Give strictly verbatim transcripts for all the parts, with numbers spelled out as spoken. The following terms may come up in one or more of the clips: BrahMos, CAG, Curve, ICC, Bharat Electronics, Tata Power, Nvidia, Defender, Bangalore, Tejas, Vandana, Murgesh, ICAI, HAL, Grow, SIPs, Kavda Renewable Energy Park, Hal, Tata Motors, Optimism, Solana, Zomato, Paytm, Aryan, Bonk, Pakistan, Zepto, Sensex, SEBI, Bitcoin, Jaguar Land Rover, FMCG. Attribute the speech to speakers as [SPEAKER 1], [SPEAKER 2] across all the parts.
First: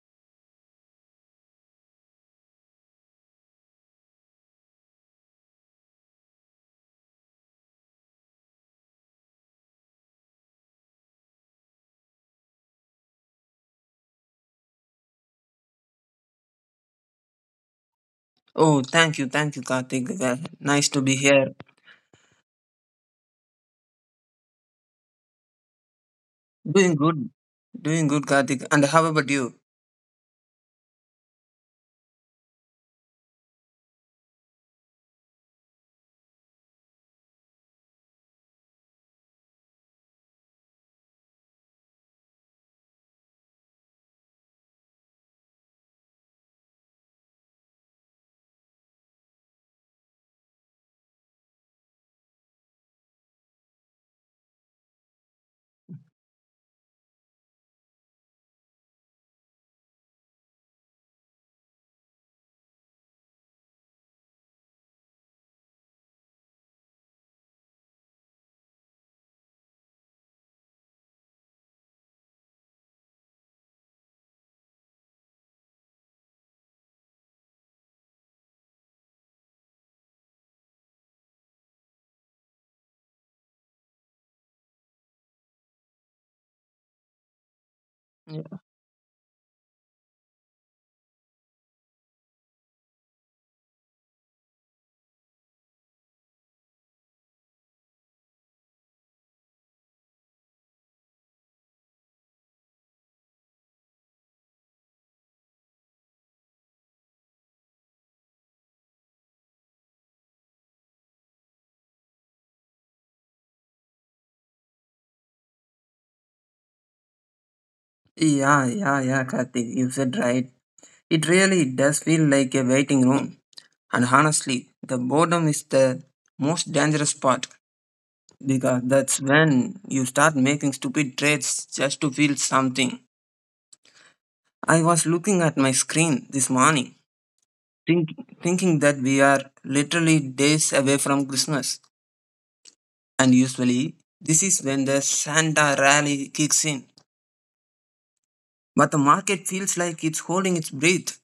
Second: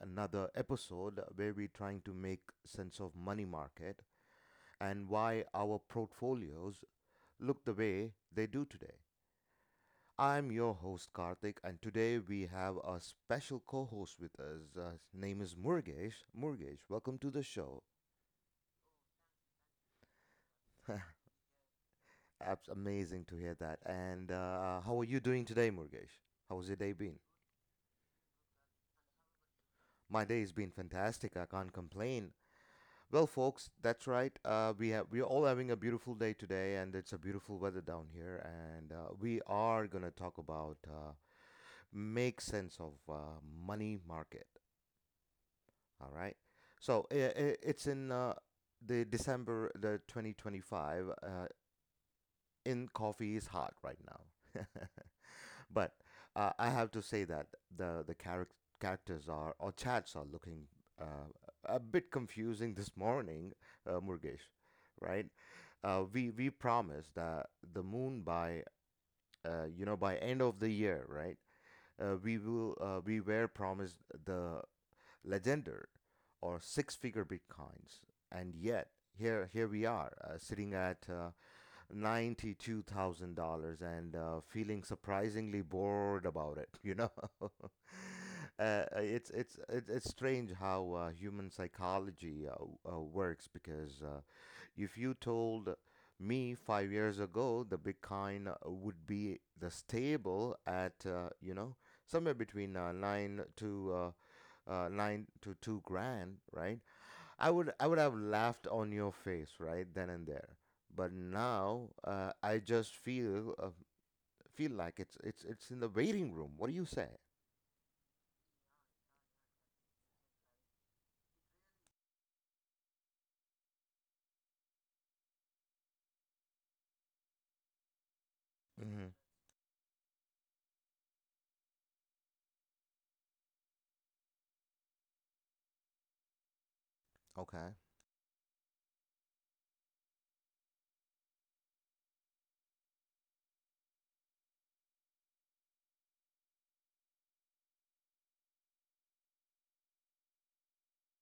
[SPEAKER 1] another episode where we're trying to make sense of money market and why our portfolios look the way they do today. I'm your host Karthik, and today we have a special co-host with us. Uh, his name is Murgesh. Murgesh, welcome to the show.
[SPEAKER 2] Oh, thank you, thank you, Karthik. Uh, Nice to be here.
[SPEAKER 1] That's amazing to hear that. And uh, how are you doing today, Murgesh? How's your day
[SPEAKER 2] Doing
[SPEAKER 1] been?
[SPEAKER 2] good, doing good, Karthik. And how about you?
[SPEAKER 1] My day has been fantastic. I can't complain. Well, folks, that's right. Uh, we have we're all having a beautiful day today, and it's a beautiful weather down here. And uh, we are gonna talk about uh, make sense of uh, money market. All right. So I I it's in uh, the December the twenty twenty-five. Uh, in coffee is hot right now. But uh, I have to say that the the charac- characters are or chats are looking uh, a bit confusing this morning, uh, Murgesh. Right? Uh, we we promised that the moon by uh, you know by end of the year, right? Uh, we will uh, we were promised the legendary or six figure Bitcoins, and yet here here we are uh, sitting at uh, ninety-two thousand dollars and uh, feeling surprisingly bored about it, you know?
[SPEAKER 2] Yeah,
[SPEAKER 1] Uh, it's it's it's it's strange how uh, human psychology uh, uh, works because uh, if you told me five years ago the Bitcoin uh, would be the stable at uh, you know somewhere between uh, nine to uh, uh, nine to two grand, right? I would I would have laughed on your face right then and there. But now uh, I just feel uh, feel like it's it's it's in the waiting room. What do you say?
[SPEAKER 2] yeah, yeah, yeah, Karthik. You said right. It really does feel like a waiting room. And honestly, the boredom is the most dangerous part because
[SPEAKER 1] Hmm.
[SPEAKER 2] that's when you start making stupid trades just to feel something. I was looking at my screen this morning,
[SPEAKER 1] Okay.
[SPEAKER 2] think, thinking that we are literally days away from Christmas and usually this is when the Santa rally kicks in. But the market feels like it's holding its breath.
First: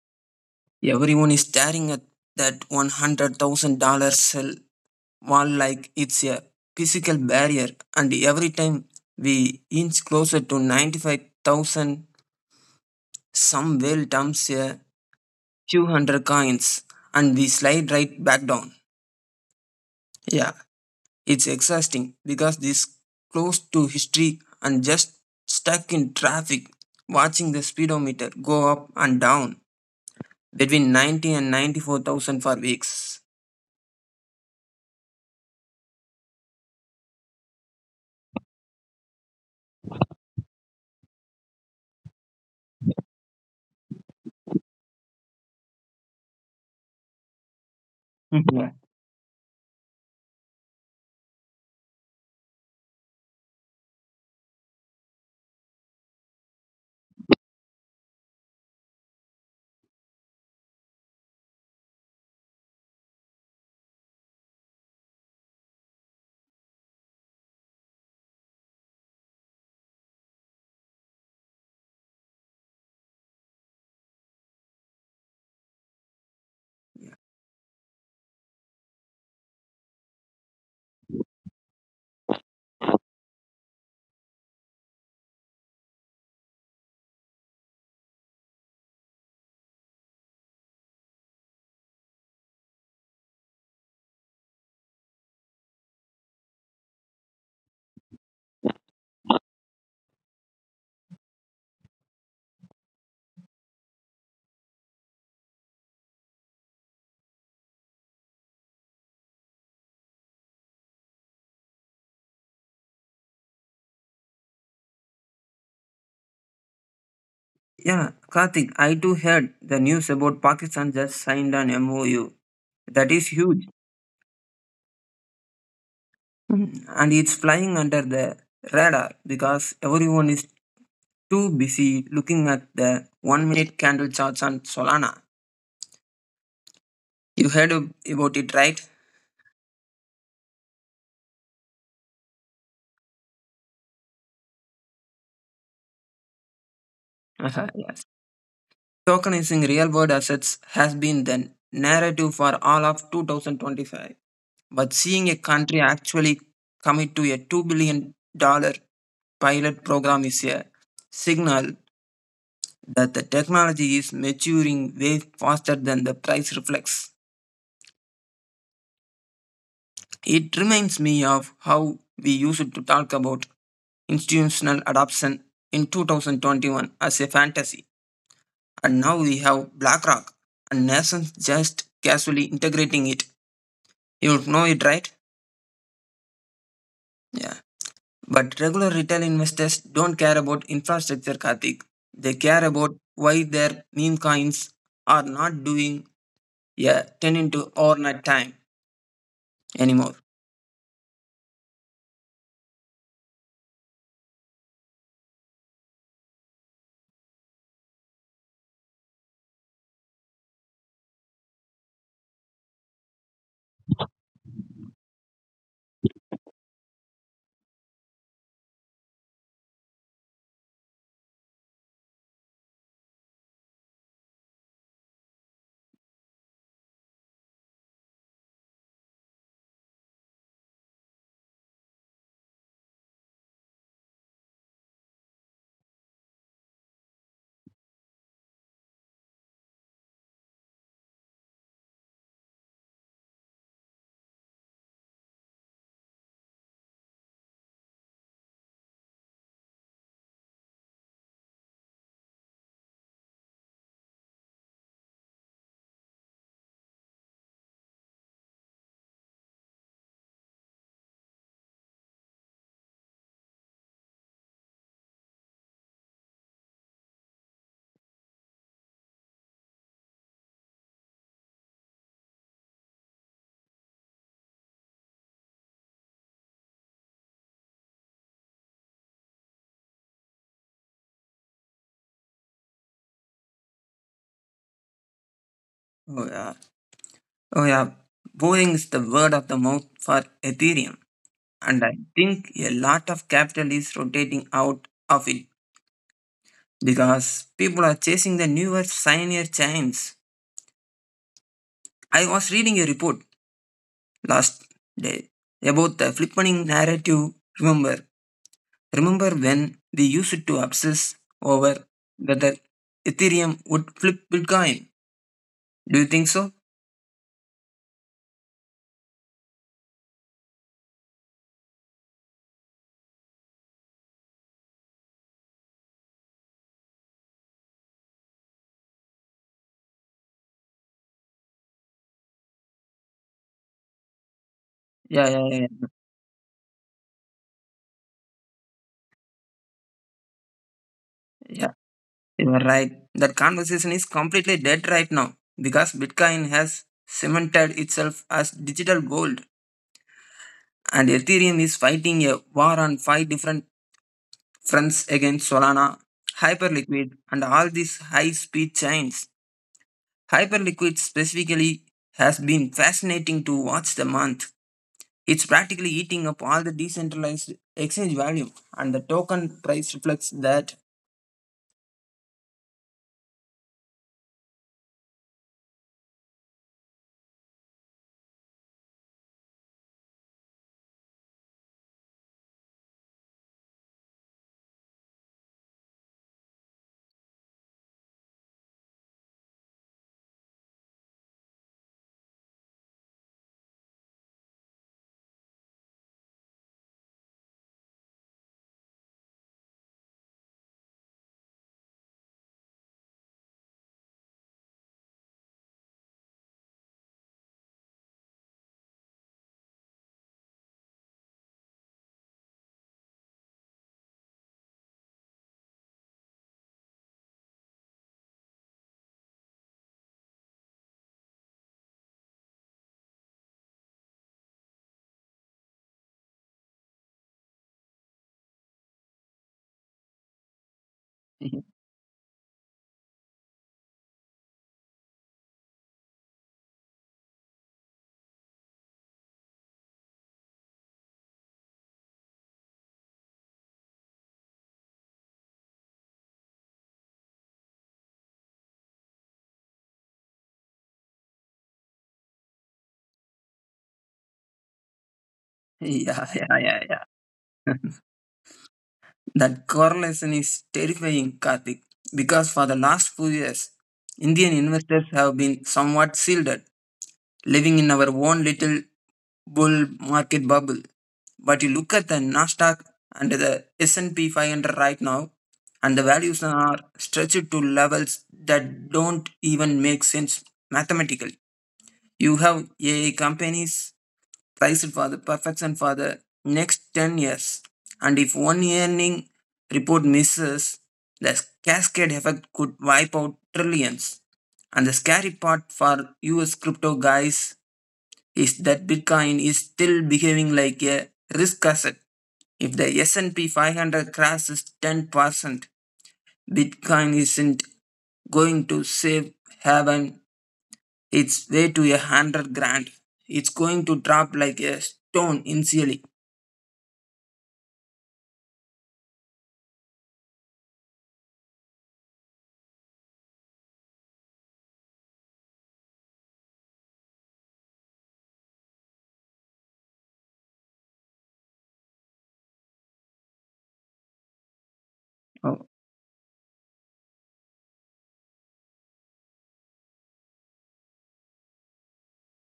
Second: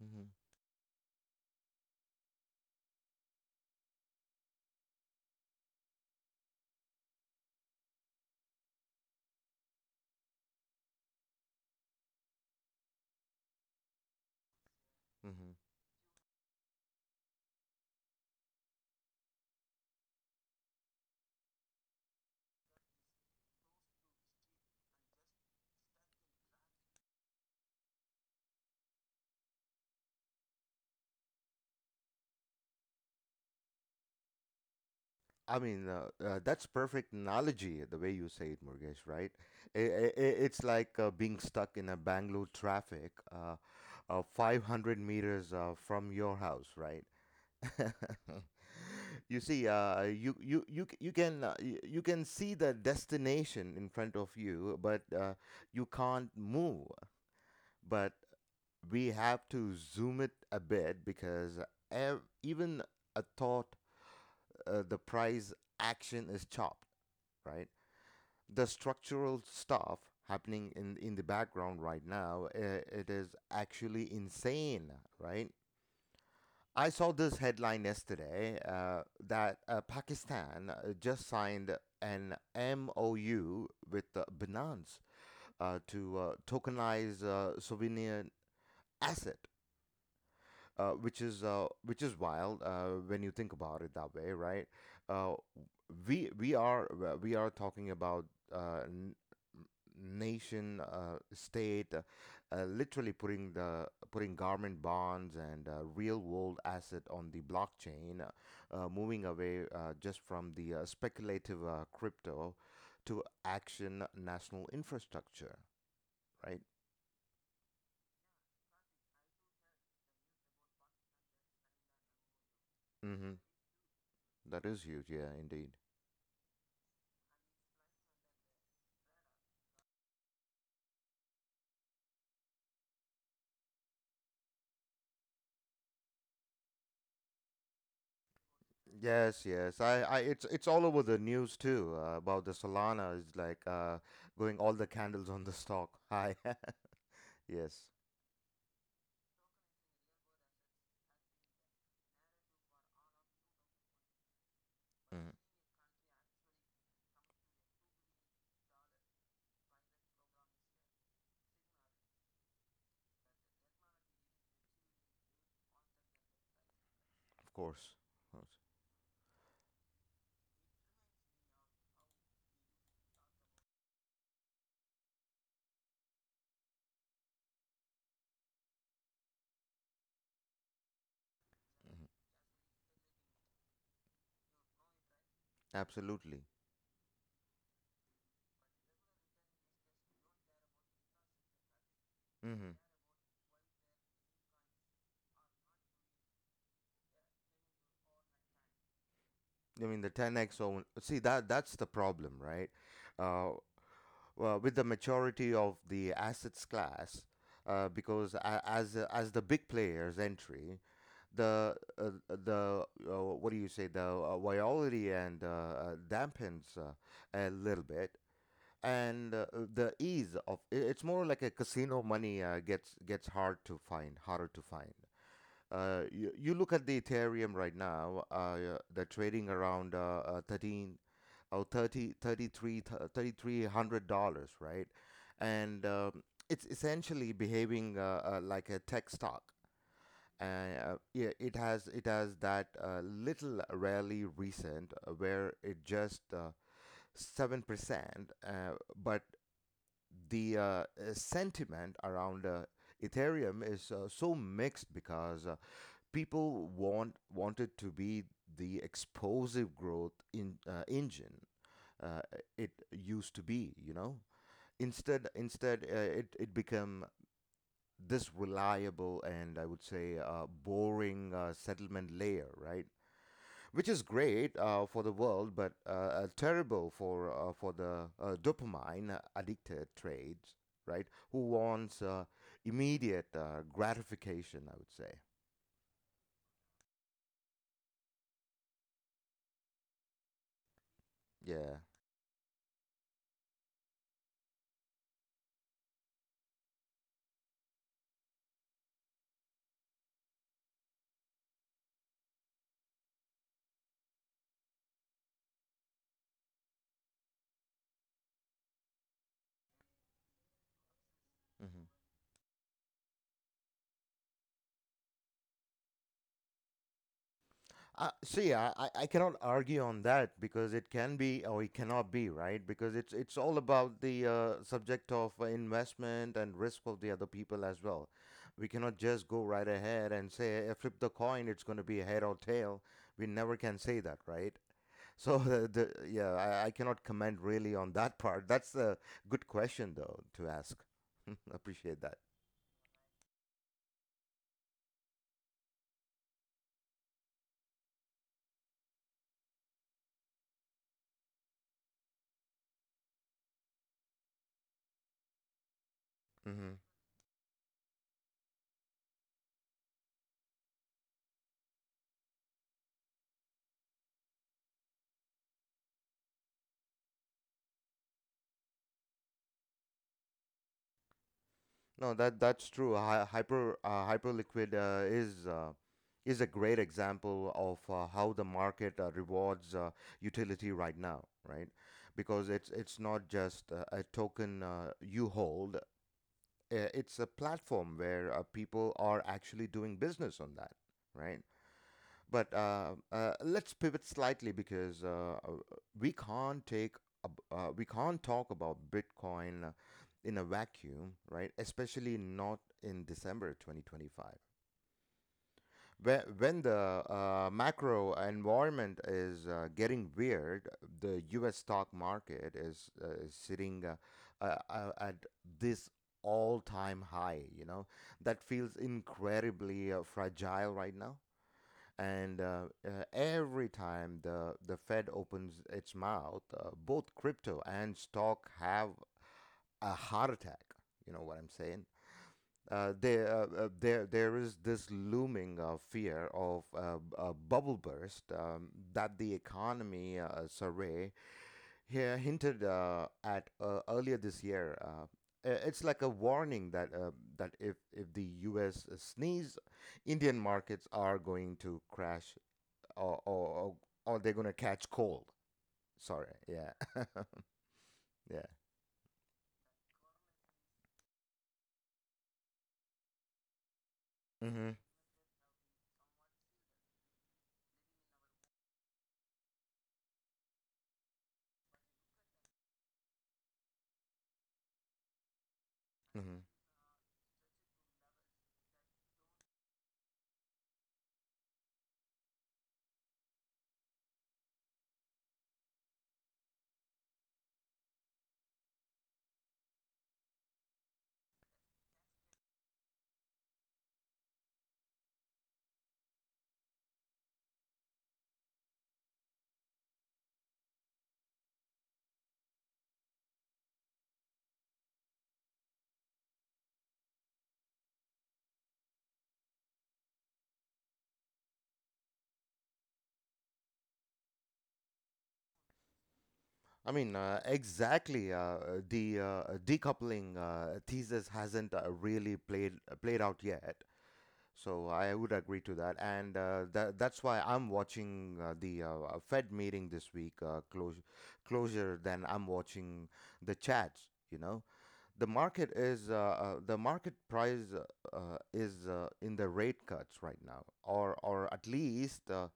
[SPEAKER 1] Hmm.
[SPEAKER 2] Everyone is staring at that one hundred thousand dollars sell wall like it's a physical barrier, and every time we inch closer to ninety-five thousand, some whale dumps a
[SPEAKER 1] Hmm.
[SPEAKER 2] few hundred coins and we slide right back down. Yeah, it's exhausting because this close to history and just stuck in traffic watching the speedometer go up and down between ninety and ninety-four thousand for weeks.
[SPEAKER 1] I mean, uh, uh, that's perfect analogy the way you say it, Murgesh. Right? I i i- it's like uh, being stuck in a Bangalore traffic, uh, uh, five hundred meters uh, from your house, right?
[SPEAKER 2] Yeah.
[SPEAKER 1] You see, uh, you you you c- you can uh, you, you can see the destination in front of you, but uh, you can't move. But we have to zoom it a bit because ev- even a thought, uh, the price action is chopped, right? The structural stuff happening in in the background right now, uh, it is actually insane, right? I saw this headline yesterday uh, that uh, Pakistan uh, just signed an M O U with uh, Binance uh, to uh, tokenize uh, sovereign asset, uh, which is uh, which is wild uh, when you think about it that way, right? Uh, we we are uh, we are talking about uh, n- nation, uh, state, uh, uh, literally putting the putting government bonds and uh, real world asset on the blockchain, uh, uh, moving away uh, just from the uh, speculative uh, crypto to action national infrastructure, right?
[SPEAKER 2] Yeah, Karthik, I too heard the news about Pakistan just signed an M O U. That
[SPEAKER 1] Mm-hmm.
[SPEAKER 2] is huge.
[SPEAKER 1] That is huge, yeah, indeed.
[SPEAKER 2] Mm, And it's flying under the radar because everyone is too busy looking at the one minute candle charts on Solana. You heard ab- about it, right?
[SPEAKER 1] Yes, yes. I, I, it's it's all over the news too uh, about the Solana is like uh, going all the candles on the stock high.
[SPEAKER 2] Uh-huh.
[SPEAKER 1] Yes.
[SPEAKER 2] Tokenizing real world assets has been the narrative for all of two thousand twenty-five. But
[SPEAKER 1] Mhm.
[SPEAKER 2] seeing a country actually commit to a two billion dollars pilot program is a signal that the technology is maturing way faster than the price reflects.
[SPEAKER 1] Of course, of course.
[SPEAKER 2] It reminds me of how we used to talk about institutional adoption in two thousand twenty-one as a fantasy, and now we have BlackRock and nations just
[SPEAKER 1] Hmm.
[SPEAKER 2] casually integrating it. You know it, right?
[SPEAKER 1] Absolutely.
[SPEAKER 2] Yeah. But regular retail investors don't care about infrastructure, Karthik. They care
[SPEAKER 1] Hmm.
[SPEAKER 2] about why their meme coins are not doing, yeah, ten into overnight time
[SPEAKER 1] I mean the
[SPEAKER 2] anymore.
[SPEAKER 1] ten x. own- See that that's the problem, right? Uh, well, with the maturity of the assets class, uh, because a- as as the big players entry, the uh, uh, the uh, what do you say the uh, virality and uh, uh, dampens uh, a little bit and uh, uh, the ease of i- it's more like a casino money uh, gets gets hard to find harder to find. uh, you, you look at the Ethereum right now, uh, yeah, they're trading around uh, uh, thirteen or thirty thirty-three thirty-three hundred dollars right, and um, it's essentially behaving uh, uh, like a tech stock, and uh, yeah, it has it has that uh, little rarely recent uh, where it just uh, seven percent, uh, but the uh, uh, sentiment around uh, Ethereum is uh, so mixed because uh, people want wanted to be the explosive growth in uh, engine uh, it used to be, you know. Instead, instead, uh, it it become this reliable and I would say uh, boring uh, settlement layer, right? Which is great uh, for the world, but uh, uh, terrible for uh, for the uh, dopamine addicted trades, right? Who wants uh, immediate uh, gratification? I would say,
[SPEAKER 2] Oh, yeah. Oh, yeah. Boring is the word of the mouth for Ethereum.
[SPEAKER 1] yeah.
[SPEAKER 2] And I think a lot of capital is rotating out of it because people are chasing the newer, shinier chains. I was reading a report last day about the flipping narrative. Remember, Remember when they used to obsess over
[SPEAKER 1] Mm-hmm.
[SPEAKER 2] whether Ethereum would flip Bitcoin? Do you think so?
[SPEAKER 1] Uh, see, I, I I cannot argue on that because it can be or it cannot be, right? Because it's it's all about the uh, subject of uh, investment and risk of the other people as well. We cannot just go right ahead and say, "Eh, flip the coin, it's going to be head or tail." We never can say that, right?
[SPEAKER 2] Yeah,
[SPEAKER 1] So,
[SPEAKER 2] yeah,
[SPEAKER 1] the,
[SPEAKER 2] yeah.
[SPEAKER 1] the, yeah, I, I cannot comment really on that part. That's a good question, though, to ask.
[SPEAKER 2] Yeah,
[SPEAKER 1] Appreciate that.
[SPEAKER 2] you are right. That conversation is completely dead right now because Bitcoin has cemented itself as digital gold and Ethereum is fighting a war on five different fronts against Solana,
[SPEAKER 1] Hmm.
[SPEAKER 2] Hyperliquid, and all these high speed chains. Hyperliquid specifically has been fascinating to watch the month. It's practically eating up all the decentralized exchange value, and the token price reflects that.
[SPEAKER 1] No, that that's true. Hy hyper uh, Hyperliquid uh, is uh, is a great example of uh, how the market uh, rewards uh, utility right now, right? Because it's it's not just uh, a token uh, you hold. uh, It's a platform where uh, people are actually doing business on that, right? But uh, uh, let's pivot slightly because uh, uh, we can't take ab- uh, we can't talk about Bitcoin in a vacuum, right? Especially not in December twenty twenty-five, where when the uh, macro environment is uh, getting weird. The U S stock market is uh, is sitting uh, uh, uh, at this all-time high. You know that feels incredibly uh, fragile right now. And uh, uh, every time the, the Fed opens its mouth, uh, both crypto and stock have a heart attack. You know what I'm
[SPEAKER 2] Yeah,
[SPEAKER 1] saying? Uh, there, uh, uh, there, there is this looming uh, fear of uh, b- a bubble burst, um, that the economy uh, survey here hinted uh, at uh, earlier this year. Uh, i- it's like a warning that uh, that if if the U S sneeze, Indian markets are going to crash or or or, or they're gonna catch cold.
[SPEAKER 2] yeah,
[SPEAKER 1] Sorry, yeah.
[SPEAKER 2] yeah, yeah.
[SPEAKER 1] Yeah.
[SPEAKER 2] That correlation is terrifying, Karthik, because for the last few years, Indian
[SPEAKER 1] Hmm.
[SPEAKER 2] investors have been somewhat shielded, living in our own little bull market bubble. But you look at the Nasdaq and the S and P five hundred right now, and the
[SPEAKER 1] Hmm.
[SPEAKER 2] values are stretched to levels that don't even make sense mathematically. You have A I companies praised for the perfection for the next ten years. And if one earning report misses, the cascade effect could wipe out trillions. And the scary part for U S crypto guys is that Bitcoin is still behaving like a risk asset. If the S and P five hundred crashes ten percent, Bitcoin isn't going to save heaven. It's way to a hundred grand. It's going to drop like a stone initially.
[SPEAKER 1] I mean, uh, exactly. Uh, the uh, decoupling uh, thesis hasn't uh, really played uh, played out yet, so I would agree to that, and uh, that that's why I'm watching uh, the uh, uh, Fed meeting this week uh, closure closure than I'm watching the chats. You know, the market
[SPEAKER 2] Oh,
[SPEAKER 1] is uh, uh, the market price uh, uh, is uh, in the rate cuts right now, or or at least uh,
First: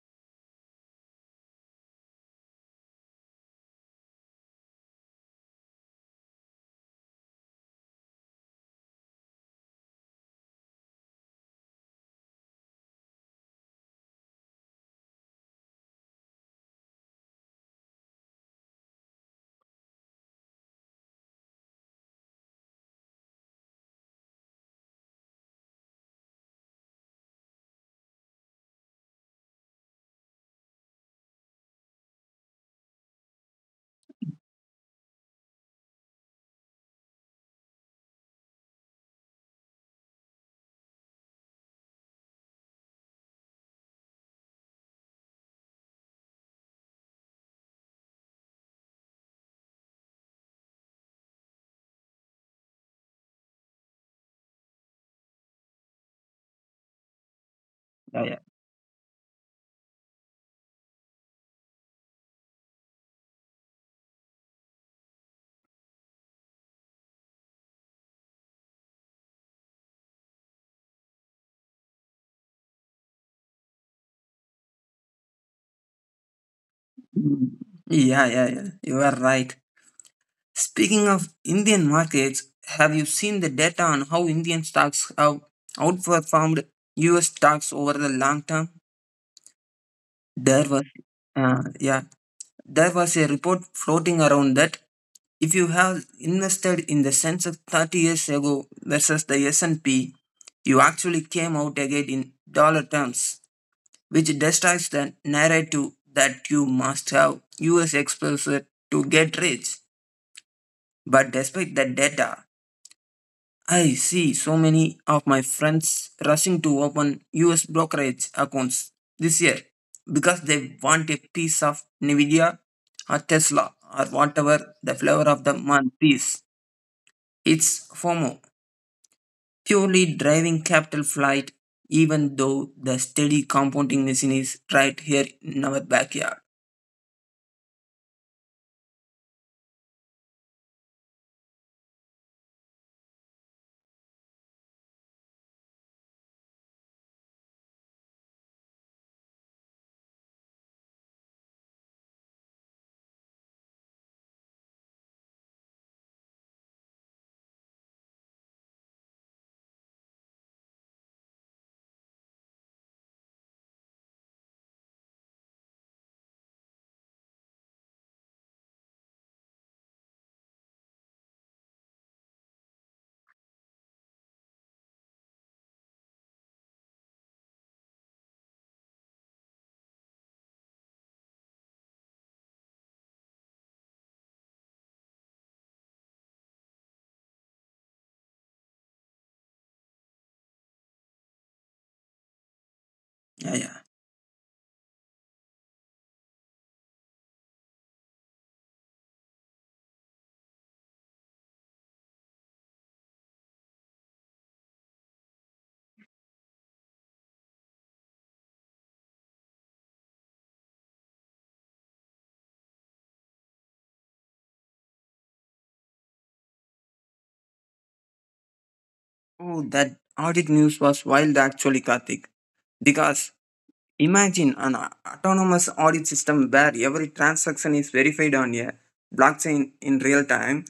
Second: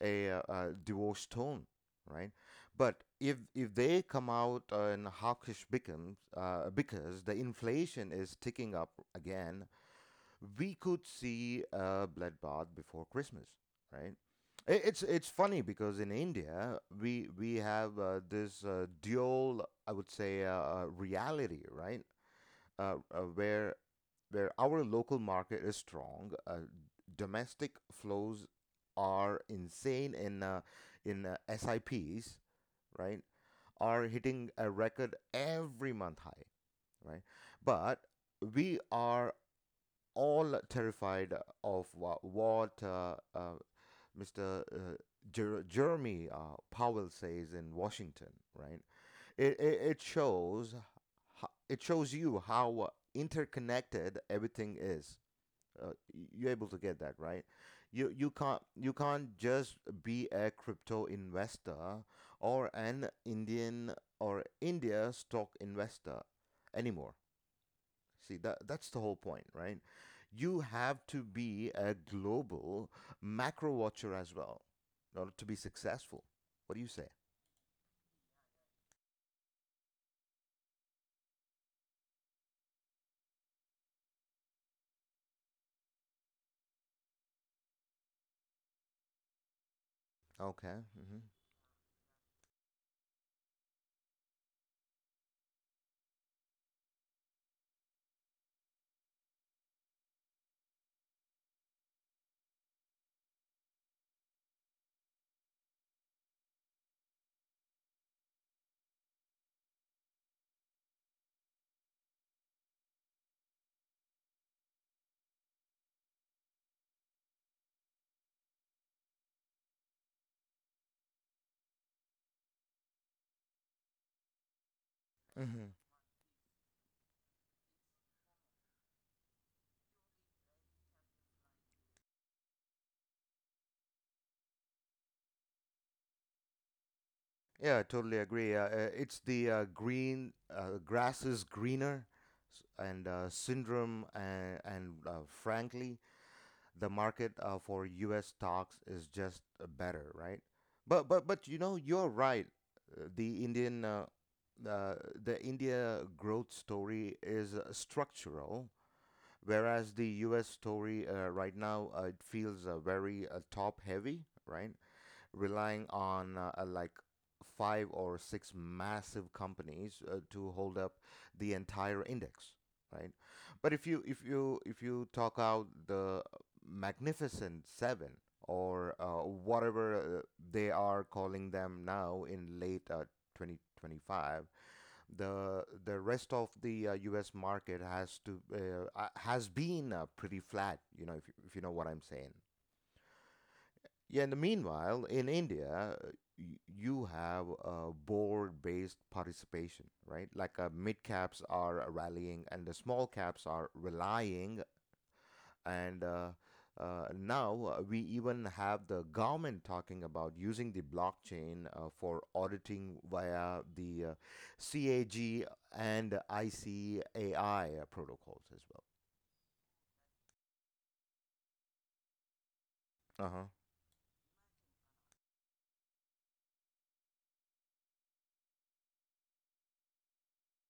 [SPEAKER 1] a, uh uh divorce tone, right? But if if they come out uh, and hawkish becomes uh, because the inflation is ticking up again, we could see a bloodbath before Christmas, right? I- It's it's funny because in India we we have uh, this uh, dual, I would say uh, uh, reality, right? uh, uh, where where our local market is strong, uh, domestic flows are insane in uh, in uh, S I Ps, right? Are hitting a record every month high, right? But we are all terrified of what, what uh, uh, Mister Uh, Jer- Jeremy uh, Powell says in Washington, right? it, it it shows it shows you how uh, interconnected everything is. Uh, you're able to get that right. You
[SPEAKER 2] yeah,
[SPEAKER 1] you
[SPEAKER 2] yeah.
[SPEAKER 1] can't you can't just be a crypto investor or an Indian or India stock investor anymore. See that that's the whole point, right? You have to be a global macro watcher as well in order to be successful. What do you say?
[SPEAKER 2] Mm. Yeah, yeah, yeah. You are right. Speaking of Indian markets, have you seen the data on how Indian stocks have outperformed U S stocks over the long term? There
[SPEAKER 1] Okay.
[SPEAKER 2] was, uh, yeah, there was a report floating around that if you have invested in the Sensex thirty years ago versus the S and P, you actually came out ahead in dollar terms, which destroys the narrative that you must have U S exposure to get rich. But despite the data, I see so many of my friends rushing to open U S brokerage accounts this year because they want a piece of Nvidia or Tesla or whatever the flavor of
[SPEAKER 1] Mm-hmm.
[SPEAKER 2] the
[SPEAKER 1] Mm-hmm.
[SPEAKER 2] month is. It's FOMO, purely driving capital flight, even though the steady compounding machine is right here in our backyard.
[SPEAKER 1] Yeah, I totally agree. Uh, uh, it's the uh, green uh, grass is greener s- and uh, syndrome and, and uh, frankly, the market uh, for U S stocks is just uh, better, right? But but but you know you're right. Uh, The Indian uh, uh, the India growth story is uh, structural, whereas the U S story uh, right now uh, it feels uh, very uh, top heavy, right? Relying on uh, uh, like five or six massive companies uh, to hold up the entire index, right? But if you if you if you talk out the Magnificent Seven or uh, whatever uh, they are calling them now in late uh, twenty twenty-five, the the rest of the uh, U S market has to uh, uh, has been uh, pretty flat, you know if, you- if you know what I'm saying.
[SPEAKER 2] Yeah, yeah.
[SPEAKER 1] Yeah, and meanwhile, in India, y- you have a board based participation, right? Like uh, mid caps are rallying and the small caps are relying. And uh, uh, now uh, we even have the government talking about using the blockchain uh, for auditing via the uh, C A G and I C A I protocols as well.
[SPEAKER 2] Oh, that audit news was wild actually, Karthik.
[SPEAKER 1] Uh
[SPEAKER 2] Because
[SPEAKER 1] huh.
[SPEAKER 2] imagine an a- autonomous audit system where every transaction is verified on a blockchain in real time.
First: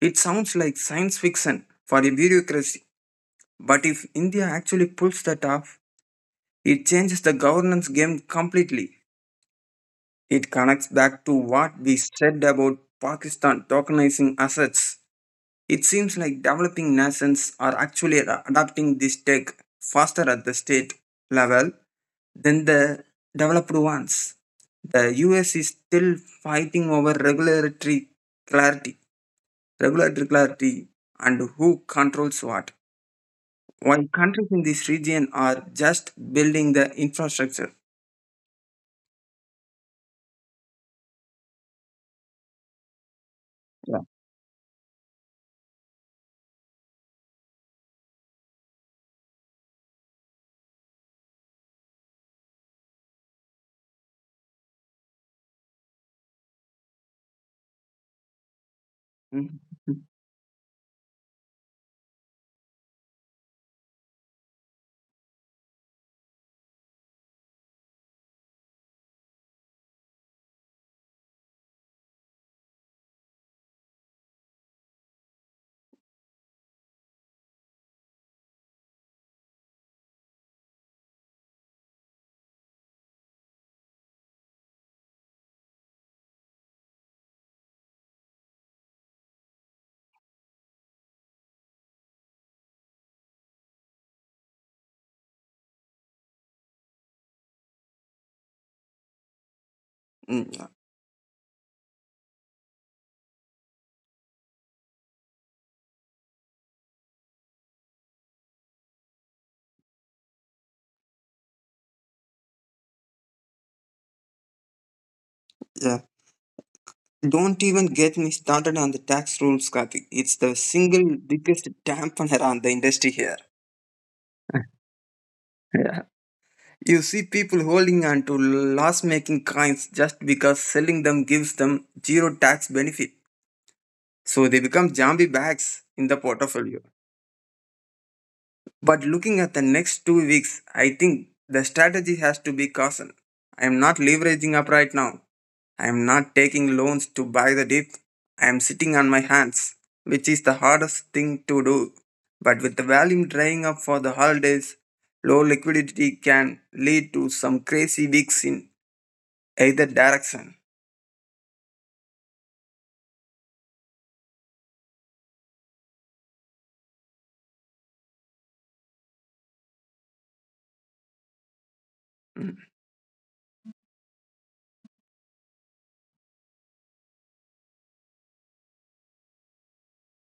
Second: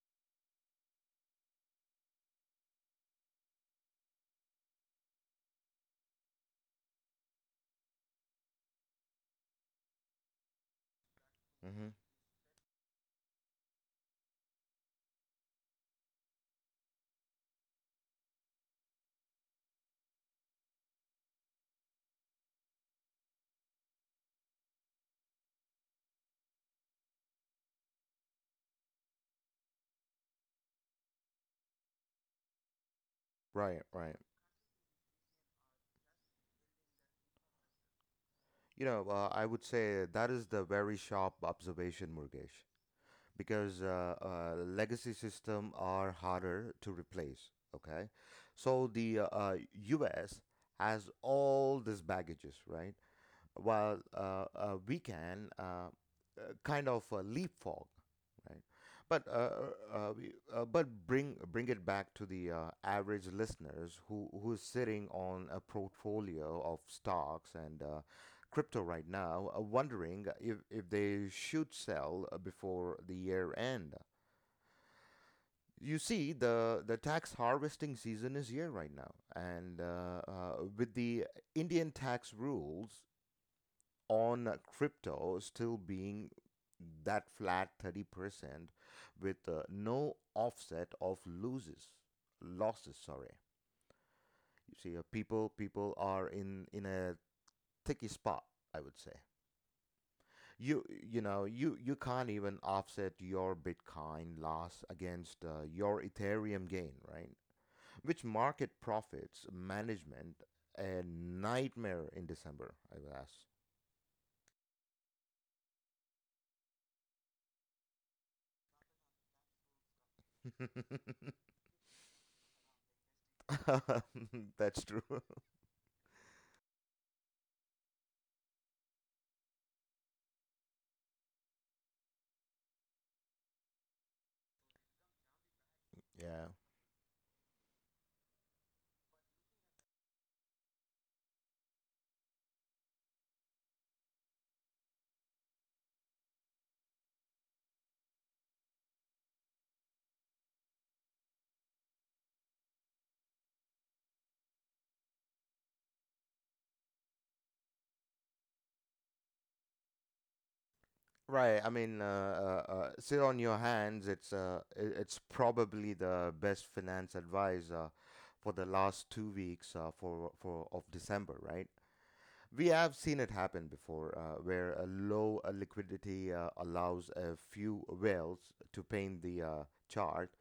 [SPEAKER 2] It sounds like science fiction for a bureaucracy. But if India actually pulls that off, it changes the governance game completely. It connects back to what
[SPEAKER 1] Hmm.
[SPEAKER 2] we said about Pakistan tokenizing assets. It seems like developing nations are actually ad- adopting this tech faster at the state level than the developed ones. The U S is still fighting over regulatory clarity, regulatory clarity and who controls what.
[SPEAKER 1] Right,
[SPEAKER 2] While
[SPEAKER 1] right.
[SPEAKER 2] countries in this region are just building the infrastructure.
[SPEAKER 1] You know, uh, I would say that is the very sharp observation, Murgesh, because
[SPEAKER 2] Yeah.
[SPEAKER 1] uh, uh, legacy systems are harder to replace. Okay, so the uh, uh, U S has all these baggages, right? While uh, uh, we can uh, uh, kind of uh, leapfrog, right? But uh,
[SPEAKER 2] Mhm.
[SPEAKER 1] uh, uh, we- uh, but bring bring it back to the uh, average listeners who who's sitting on a portfolio of stocks and uh, crypto right now, uh, wondering if if they should sell uh, before the year end. You see, the the tax harvesting season is here right now, and uh, uh, with the Indian tax rules on crypto still being that flat thirty percent, with uh, no offset of loses, losses, sorry. You see, uh, people people are in in a sticky spot, I would say.
[SPEAKER 2] Mm, yeah.
[SPEAKER 1] You you know you you can't even offset your Bitcoin loss against uh, your Ethereum gain, right? Which market profits management, a nightmare in December, I would ask.
[SPEAKER 2] Yeah. Don't even get me started on the tax rules, Karthik. It's the single biggest dampener on the industry here.
[SPEAKER 1] That's true.
[SPEAKER 2] Yeah. You see people holding on to loss making coins just because selling them gives them zero tax benefit. So they become zombie bags in the
[SPEAKER 1] Yeah.
[SPEAKER 2] portfolio. But looking at the next two weeks, I think the strategy has to be caution. I am not leveraging up right now. I am not taking loans to buy the dip. I am sitting on my hands, which is the hardest thing to do. But with the volume drying up for the holidays, low liquidity can lead to some crazy weeks in either direction.
[SPEAKER 1] Right. I mean, uh, uh, uh, sit on your hands. It's uh, i- it's probably the best finance advice uh, for the last two weeks uh, for for of December. Right. We have seen it happen before, uh, where a low uh, liquidity uh, allows a few whales to paint the uh, chart,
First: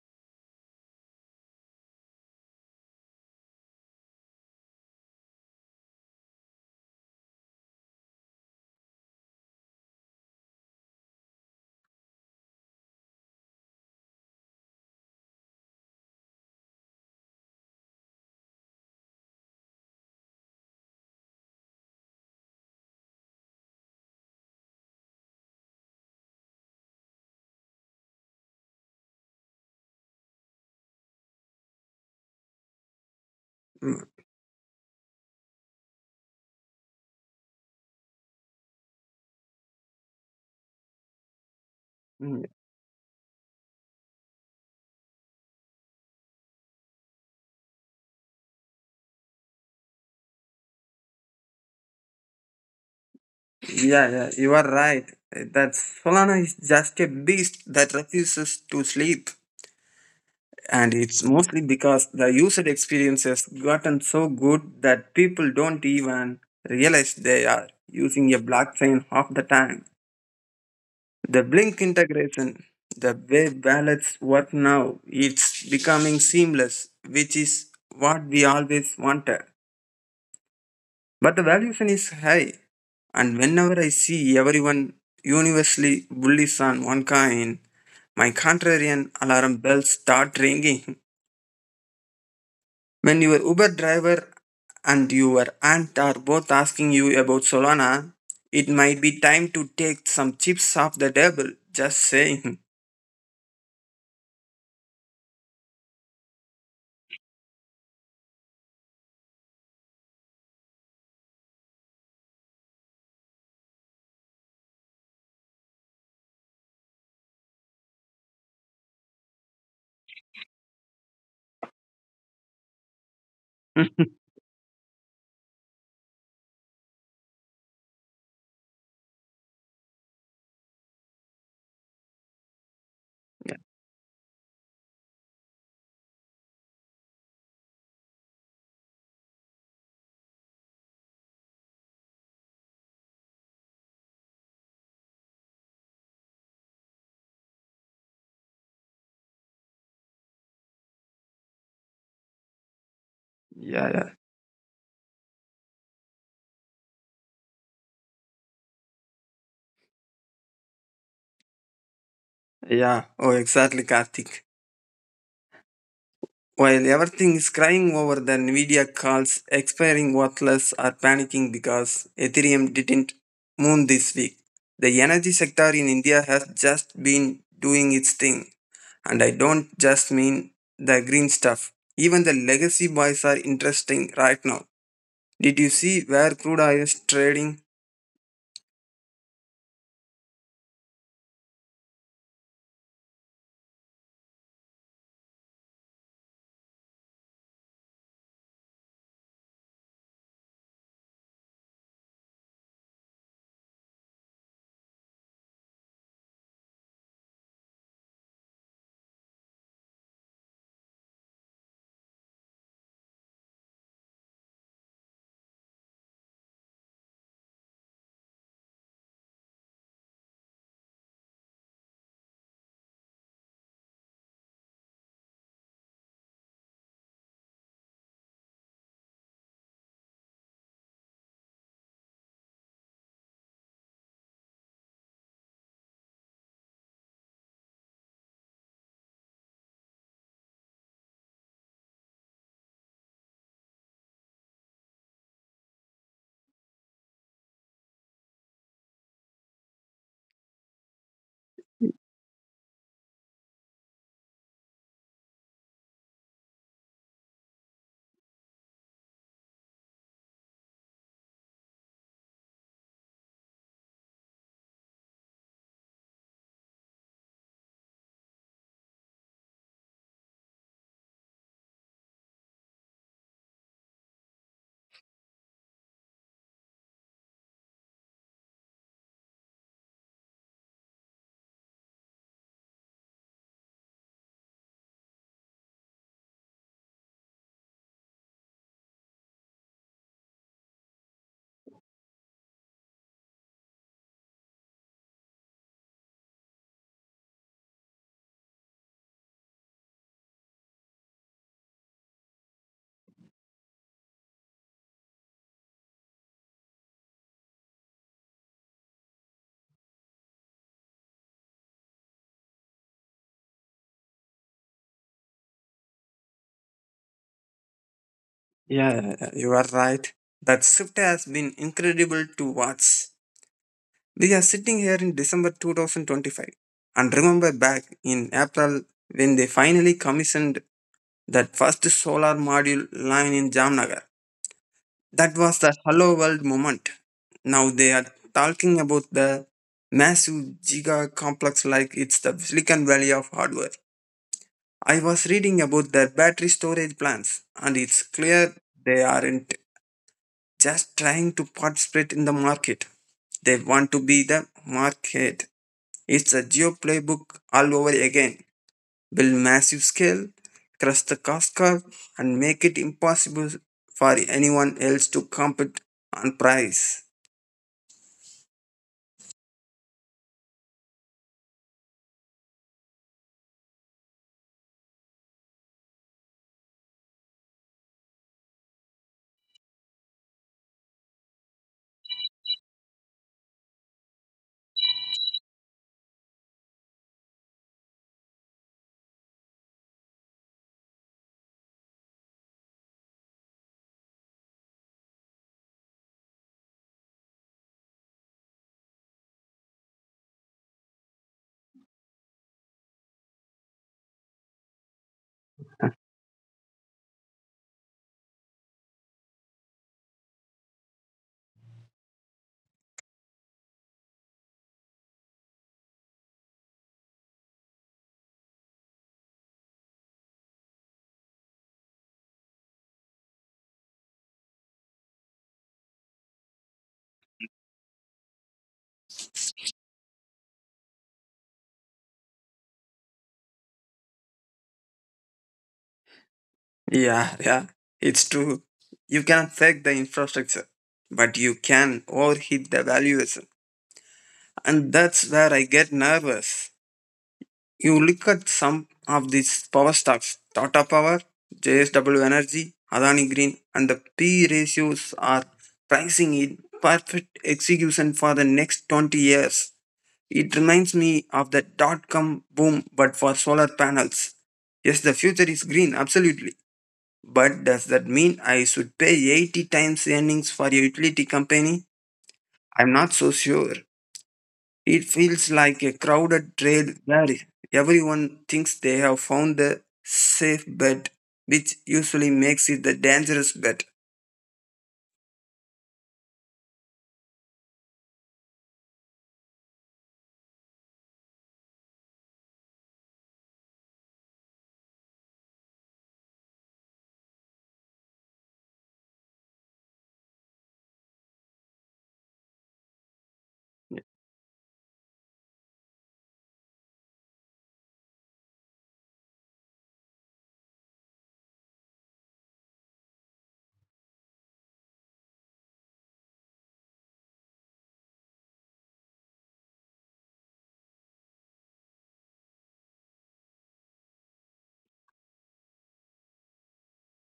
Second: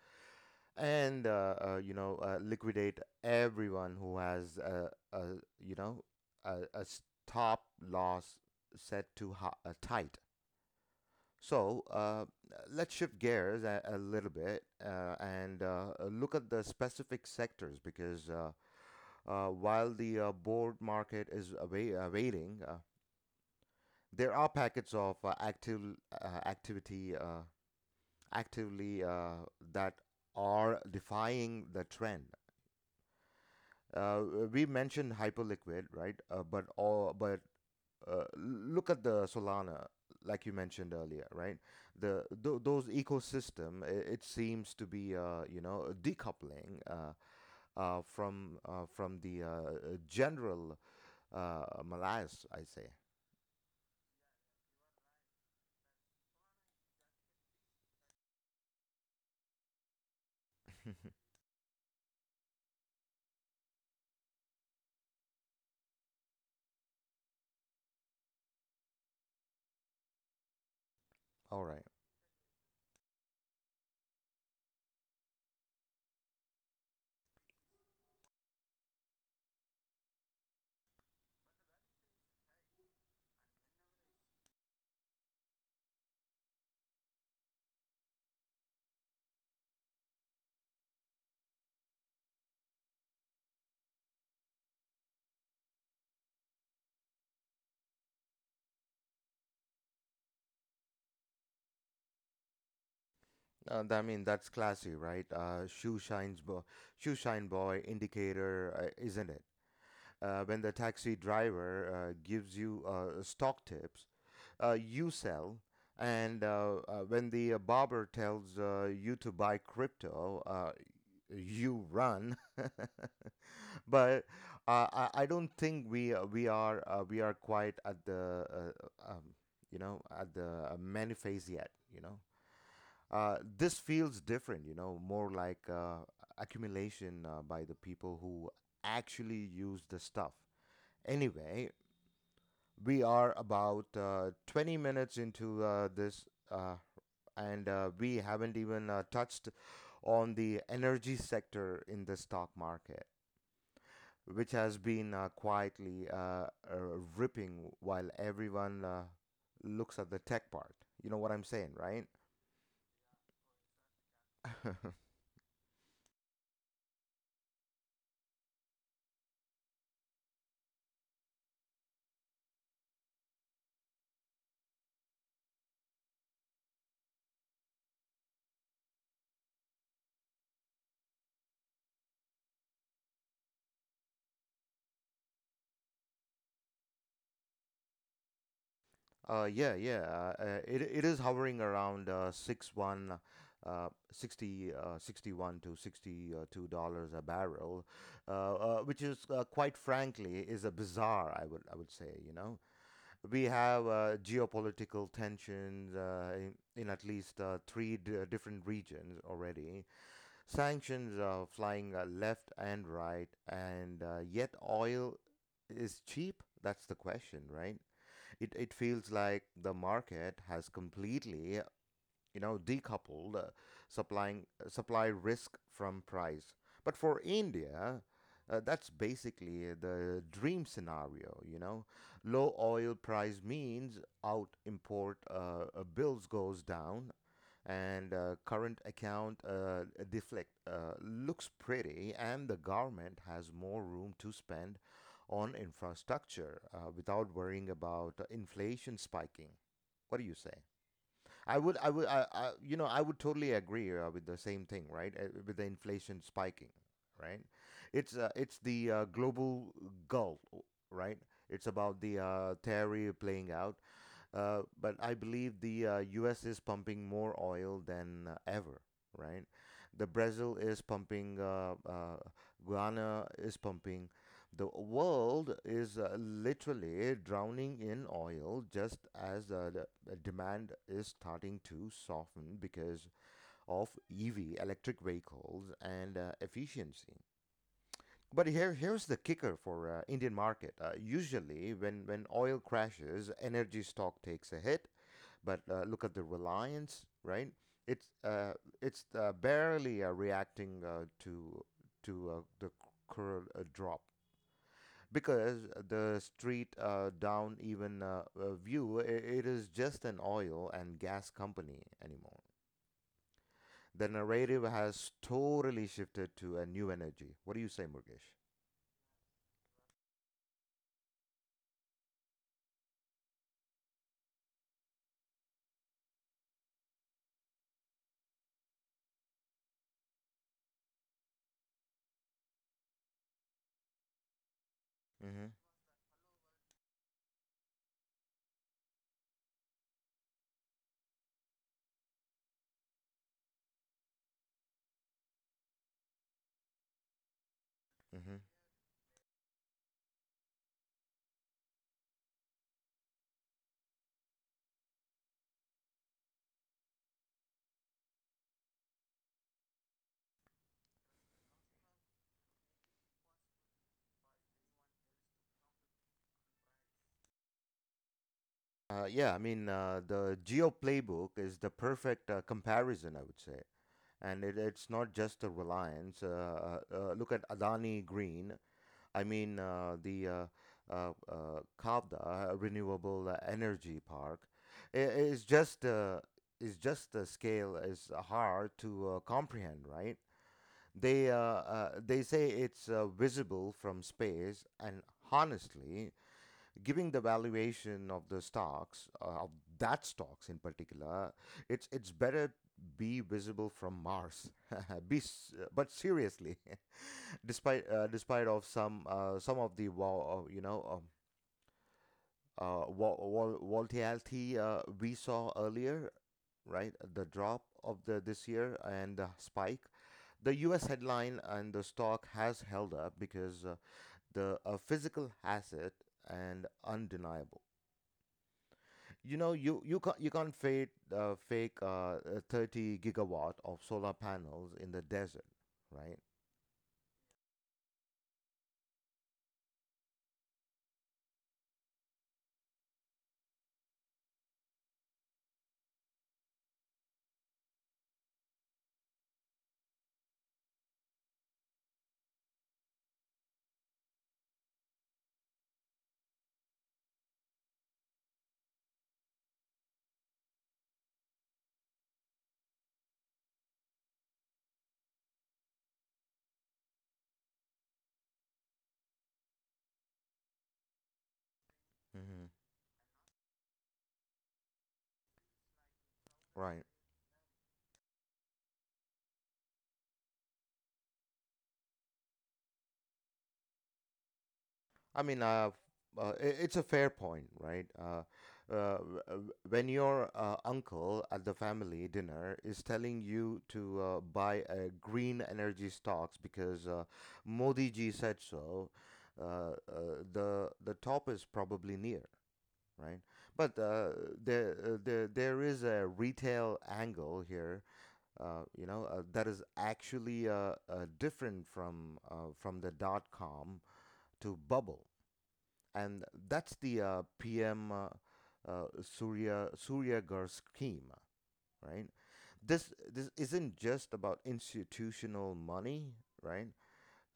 [SPEAKER 1] and uh, uh, you know uh, liquidate everyone who has a, a you know a, a stop loss set too high, uh, tight. So uh, let's shift gears a, a little bit, uh, and uh, uh, look at the specific sectors, because uh, uh, while the uh, board market is awai- uh, uh, there are packets of uh, active uh, activity, uh, actively uh, that are defying the trend.
[SPEAKER 2] Mm,
[SPEAKER 1] Uh, we mentioned Hyperliquid, right? Uh, but all, but uh, look at the Solana, like you mentioned earlier, right? The
[SPEAKER 2] mm,
[SPEAKER 1] th- those ecosystem, it, it seems to be, uh, you know, decoupling, uh, uh, from uh, from the uh, uh, general uh, malaise, I say.
[SPEAKER 2] yeah, yeah, you are right. That Solana is just a beast that refuses to sleep. And it's mostly because the user experience has gotten so good that people don't even realize they are using a blockchain half the time. The
[SPEAKER 1] All
[SPEAKER 2] Blink
[SPEAKER 1] right.
[SPEAKER 2] integration, the way wallets work now, it's becoming seamless, which is what we always wanted. But the valuation is high. And whenever I see everyone universally bullies on one coin, my contrarian alarm bells start ringing. When your Uber driver and your aunt are both asking you about Solana, it might be time to take some chips off the table. Just saying.
[SPEAKER 1] Uh, I mean, that's classy, right? Uh, shoe shines, bo- shoe shine boy indicator, uh, isn't it? Uh, when the taxi driver uh, gives you uh, stock tips, uh, you sell, and uh, uh, when the uh, barber tells uh, you to buy crypto, uh, you run.
[SPEAKER 2] Yeah,
[SPEAKER 1] But uh, I, I don't think we uh, we are uh, we are quite at the uh, um, you know at the uh, many phase yet. You know, uh, this feels different. You know, more like uh, accumulation uh, by the people who actually use the stuff. Anyway, we are about uh, twenty minutes into uh, this, uh, and uh, we haven't even uh, touched on the energy sector in the stock market,
[SPEAKER 2] yeah.
[SPEAKER 1] which has been uh, quietly uh, uh, ripping while everyone uh, looks at the tech part. You know what I'm saying, right?
[SPEAKER 2] Yeah. Oh, exactly, Karthik. While everything is crying over the Nvidia calls expiring, worthless are panicking because Ethereum didn't moon this week. The energy sector in India has just been doing its thing. And I don't just mean the green stuff. Even the legacy boys are interesting right now. Did you see where crude oil is trading?
[SPEAKER 1] Uh, yeah, yeah. Uh, uh, it it is hovering around uh, six one, uh, sixty, uh, sixty one to sixty uh, two dollars a barrel, uh, uh, which is uh, quite frankly is a bizarre. I would I would say, you know, we have uh, geopolitical tensions uh, in, in at least uh, three d- uh, different regions already. Sanctions are flying uh, left and right, and uh, yet oil is cheap. That's the question, right? it, it feels like the market has completely, you know, decoupled, uh, supplying uh, supply risk from price. But for India, uh, that's basically the dream scenario, you know. Low oil price means out import uh, uh, bills goes down, and uh, current account uh, deflect uh, looks pretty, and the government has more room to spend on infrastructure uh, without worrying about inflation spiking. What do you say? I would, I would, I, I, you know, I would totally agree uh, with the same thing, right? Uh, with the inflation spiking, right? It's, uh, it's the uh, global gull, right? It's about the uh, theory playing out. Uh, but I believe the uh, U S is pumping more oil than uh, ever, right? The Brazil is pumping, uh, uh, Guyana is pumping. The world is uh, literally drowning in oil, just as uh, the the demand is starting to soften because of E V, electric vehicles, and uh, efficiency. But here, here's the kicker for uh, Indian market. Uh, usually, when, when oil crashes, energy stock takes a hit, but uh, look at the Reliance, right? It's uh, it's uh, barely uh, reacting uh, to to uh, the current uh, drop, because the street uh, down even uh, uh, view I it is just an oil and gas company anymore. The narrative has totally shifted to a new energy. What do you say, Murgesh?
[SPEAKER 2] Yeah, you are right. That shift has been incredible to watch. We are sitting here in December two thousand twenty-five and remember back in April when they finally commissioned that first solar module line in Jamnagar. That
[SPEAKER 1] Mm-hmm.
[SPEAKER 2] was the hello world moment. Now they are talking about the massive giga complex like it's the Silicon Valley of hardware. I was reading about their battery storage plans and it's
[SPEAKER 1] Mm-hmm.
[SPEAKER 2] clear they aren't just trying to participate in the market. They want to be the market. It's a geo playbook all over again. Build massive scale, crush the cost curve, and make it impossible for anyone else to compete on price.
[SPEAKER 1] Uh, yeah, I mean, uh, the Geo Playbook is the perfect uh, comparison, I would say. And it, it's not just the Reliance. Uh, uh, uh, look at Adani Green. I mean, uh, the uh, uh, uh, Kavda uh, Renewable uh, Energy Park. I It's just uh, it's just the scale is hard to uh, comprehend, right? They uh, uh, they say it's uh, visible from space, and honestly, giving the valuation of the stocks uh, of that stocks in particular, it's it's better be visible from Mars. Be s- uh, but seriously, despite uh, despite of some uh, some of the wall, uh, you know um, uh, vol- vol- volatility uh, we saw earlier, right? The drop of the this year and the spike, the us headline, and the stock has held up because uh, the uh, physical asset and undeniable. You know, you you can't you can't fake uh, fake uh, a thirty gigawatt of solar panels in the desert, right?
[SPEAKER 2] Yeah, yeah, it's true. You cannot fake the infrastructure, but you can overheat the valuation. And that's where I get nervous. You look at some of these power stocks, Tata Power, J S W Energy, Adani Green, and the P ratios are pricing in perfect execution for the next twenty years. It reminds me of the dot com boom, but for solar panels. Yes, the future is green, absolutely. But does that mean I should pay eighty times earnings for a utility company?
[SPEAKER 1] Mm-hmm.
[SPEAKER 2] I'm not so sure. It feels like a crowded
[SPEAKER 1] Right.
[SPEAKER 2] trail where everyone thinks they have found the safe bet, which usually makes it the dangerous bet.
[SPEAKER 1] I mean, uh, uh, i- it's a fair point, right? Uh, uh, w- uh, when your uh, uncle at the family dinner is telling you to uh, buy uh, green energy stocks because uh, Modi ji said so, uh, uh, the the top is probably near, right? But uh, there, uh, there, there is a retail angle here, uh, you know, uh, that is actually uh, uh, different from uh, from the dot com to bubble, and that's the uh, P M uh, uh, Surya Suryagar scheme, right? This this isn't just about institutional money, right?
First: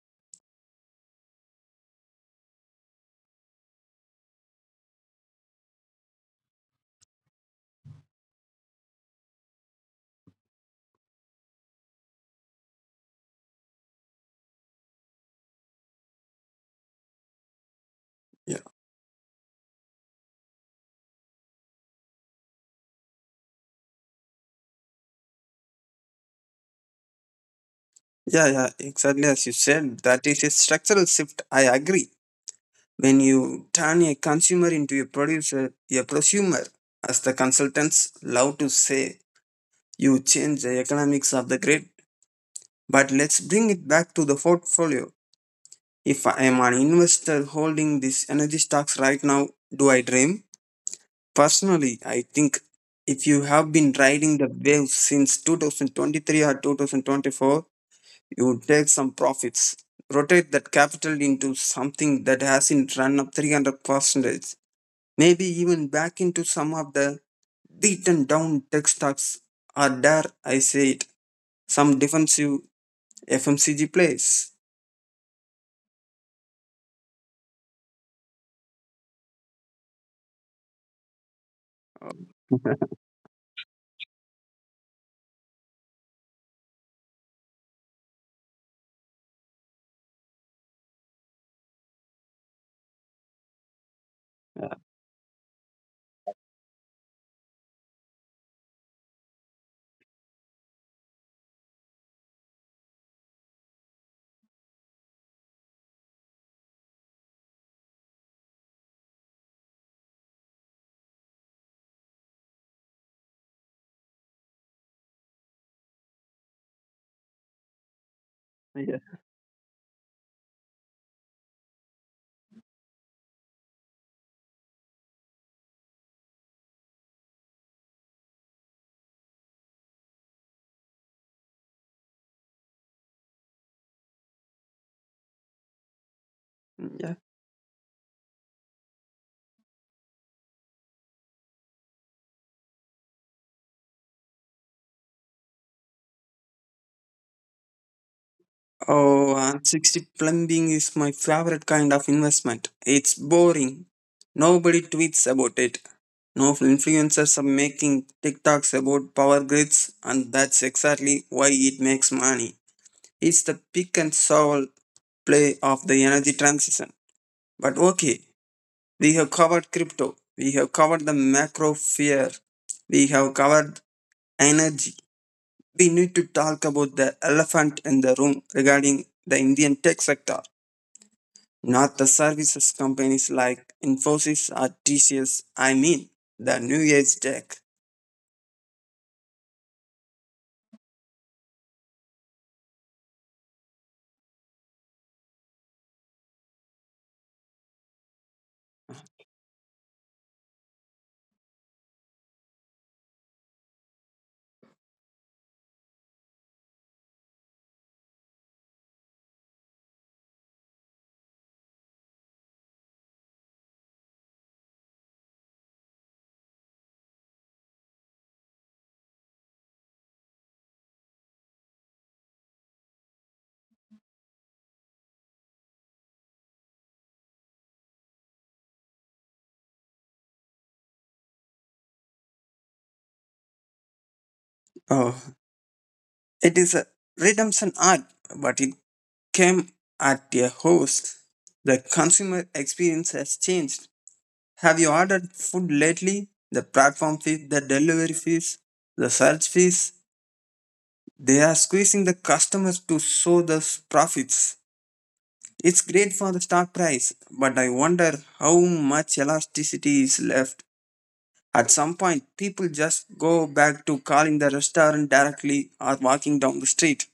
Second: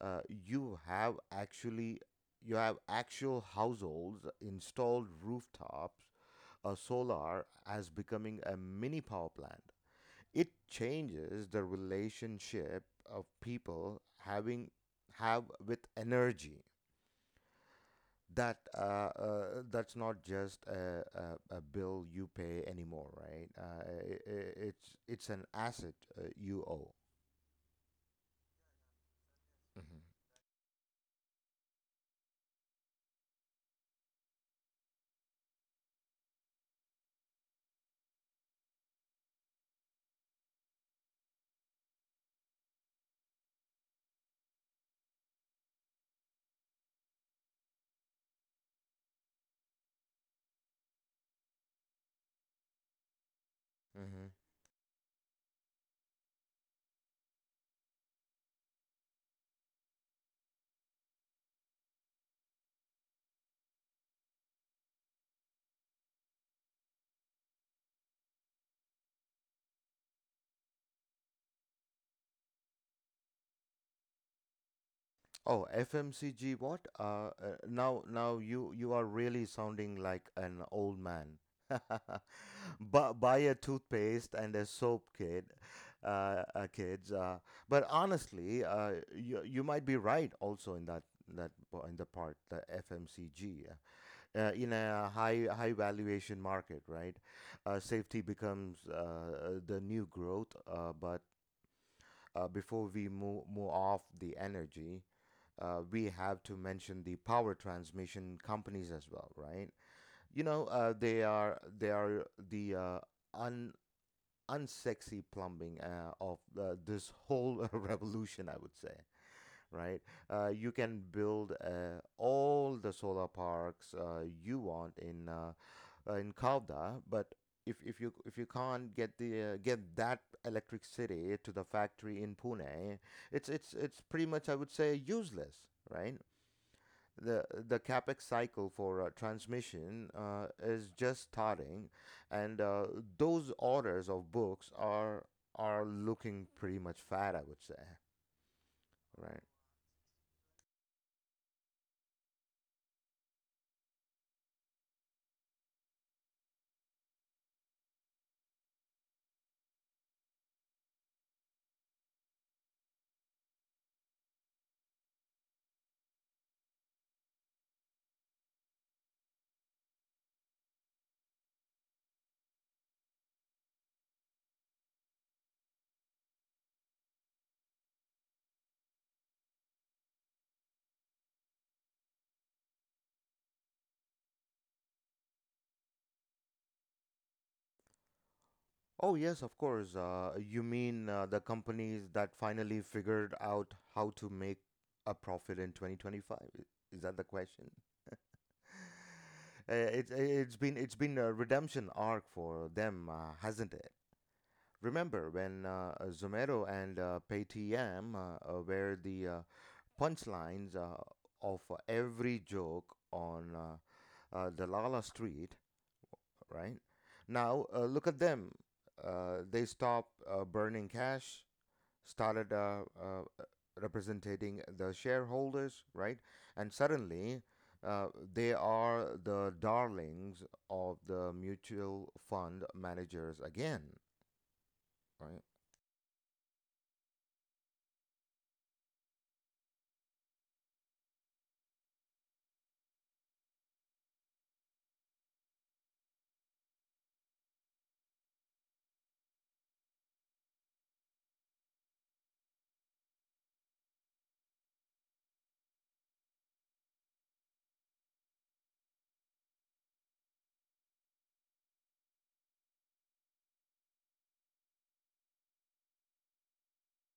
[SPEAKER 1] Uh, you have actually you have actual households installed rooftops, a solar as becoming a mini power plant. It changes the relationship of people having have with energy. That
[SPEAKER 2] Yeah,
[SPEAKER 1] uh, uh, that's not just a, a, a bill you pay anymore, right? Uh, i i- it's it's an asset uh, you owe.
[SPEAKER 2] yeah, yeah, exactly as you said. That is a structural shift. I agree. When you turn a consumer into a producer, a prosumer, as the consultants love to say, you change the economics of the grid. But let's bring it back to the portfolio. If I am an investor holding these energy stocks right now, do I dream? Personally, I think if you have been
[SPEAKER 1] Mm-hmm.
[SPEAKER 2] riding the wave since two thousand twenty-three or two thousand twenty-four, you would take some profits. Rotate that capital into something that hasn't run up three hundred percent, maybe even back into some of the beaten down tech stocks, or dare I say it, some defensive F M C G plays.
[SPEAKER 1] Oh, F M C G what? Uh, uh, now now you you are really sounding like an old man. Bu buy a toothpaste and a soap kid, uh, uh, kids. Uh, but honestly, uh, you you might be right also in that that po- in the part the F M C G uh, uh, in a high high valuation market, right? Uh, safety becomes uh, uh, the new growth, uh, but uh, before we move, move off the energy, uh, we have to mention the power transmission companies as well, right? You know, uh, they are they are the uh, un unsexy plumbing uh, of uh, this whole revolution, I would
[SPEAKER 2] Yeah.
[SPEAKER 1] say, right? Uh, you can build uh, all the solar parks uh, you want in uh, uh, in Kalda, but if, if you if you can't get the uh, get that electric city to the factory in Pune, it's it's it's pretty much, I would say, useless, right? the the capex cycle for uh, transmission uh, is just starting, and uh, those orders of books are are looking pretty much fat, I would say,
[SPEAKER 2] Oh,
[SPEAKER 1] right?
[SPEAKER 2] and sixty plumbing is my favorite kind of investment. It's boring. Nobody tweets about it. No influencers are making TikToks about power grids, and that's exactly why it makes money. It's the pick and shovel play of the energy transition. But okay, we have covered crypto, we have covered the macro fear, we have covered energy. We need to talk about the elephant in the room regarding the Indian tech sector, not the services companies like Infosys or T C S. I mean, the New Age tech.
[SPEAKER 1] Oh yes, of course. Uh, you mean uh, the companies that finally figured out how to make a profit in twenty twenty five? Is that the question? Uh, it's it's been it's been a redemption arc for them, uh, hasn't it? Remember when uh, uh, Zomero and uh, Paytm uh, uh, were the uh, punchlines uh, of uh, every joke on uh, uh, the Lala Street, right? Now uh, look at them. Uh, they stopped uh, burning cash, started uh, uh, representing the shareholders, right? And suddenly, uh, they are the darlings of the mutual fund managers again, right?
[SPEAKER 2] Oh, it is a redemption art, but it came at a host. The consumer experience has changed. Have you ordered food lately? The platform fees, the delivery fees, the search fees. They are squeezing the customers to show the profits. It's great for the stock price, but I wonder how much elasticity is left. At some point, people just go back to calling the restaurant directly or walking down the street.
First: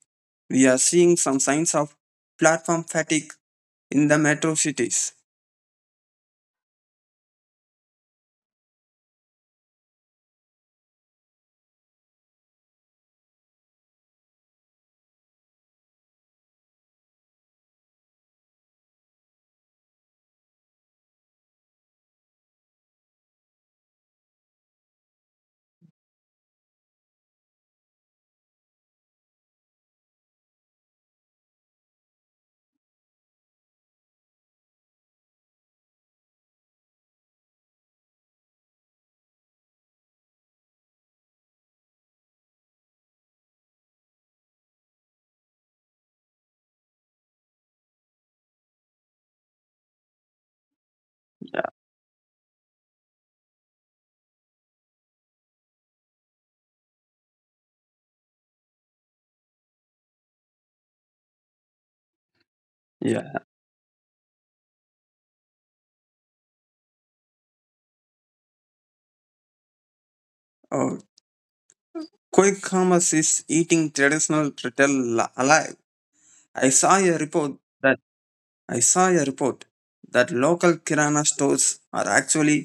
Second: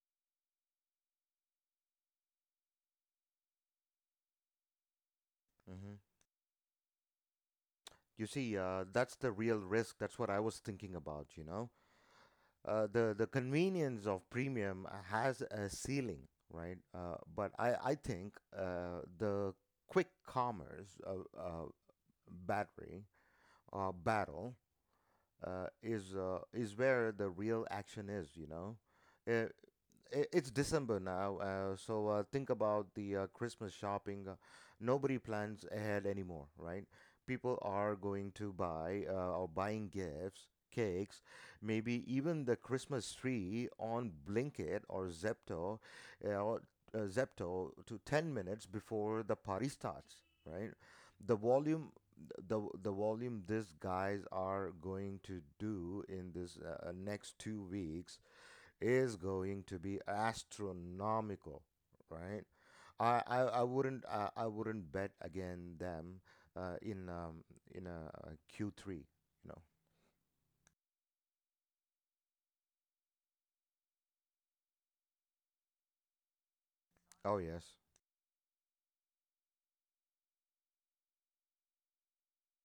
[SPEAKER 2] We are seeing some signs of platform fatigue in the metro cities.
[SPEAKER 1] Mm-hmm. You see, uh, that's the real risk. That's what I was thinking about, you know. Uh, the the convenience of premium has a ceiling, right? Uh, but I I think uh, the quick commerce uh, uh, battery uh, battle uh, is uh, is where the real action is, you know. Uh, i- it's December now, uh, so uh, think about the uh, Christmas shopping. Uh, nobody plans ahead anymore, right? People are going to buy uh, or buying gifts, cakes, maybe even the Christmas tree on Blinkit or Zepto, uh, or uh, Zepto to ten minutes before the party starts, right? The volume the the volume these guys are going to do in this uh, uh, next two weeks is going to be astronomical, right? I,
[SPEAKER 2] Yeah.
[SPEAKER 1] I, I wouldn't I, I wouldn't bet against them uh, in um, in a, a Q three. You know.
[SPEAKER 2] Oh, quick commerce is eating traditional retail li- alive. I saw a
[SPEAKER 1] Oh
[SPEAKER 2] report
[SPEAKER 1] yes,
[SPEAKER 2] that I saw a report that local kirana stores are actually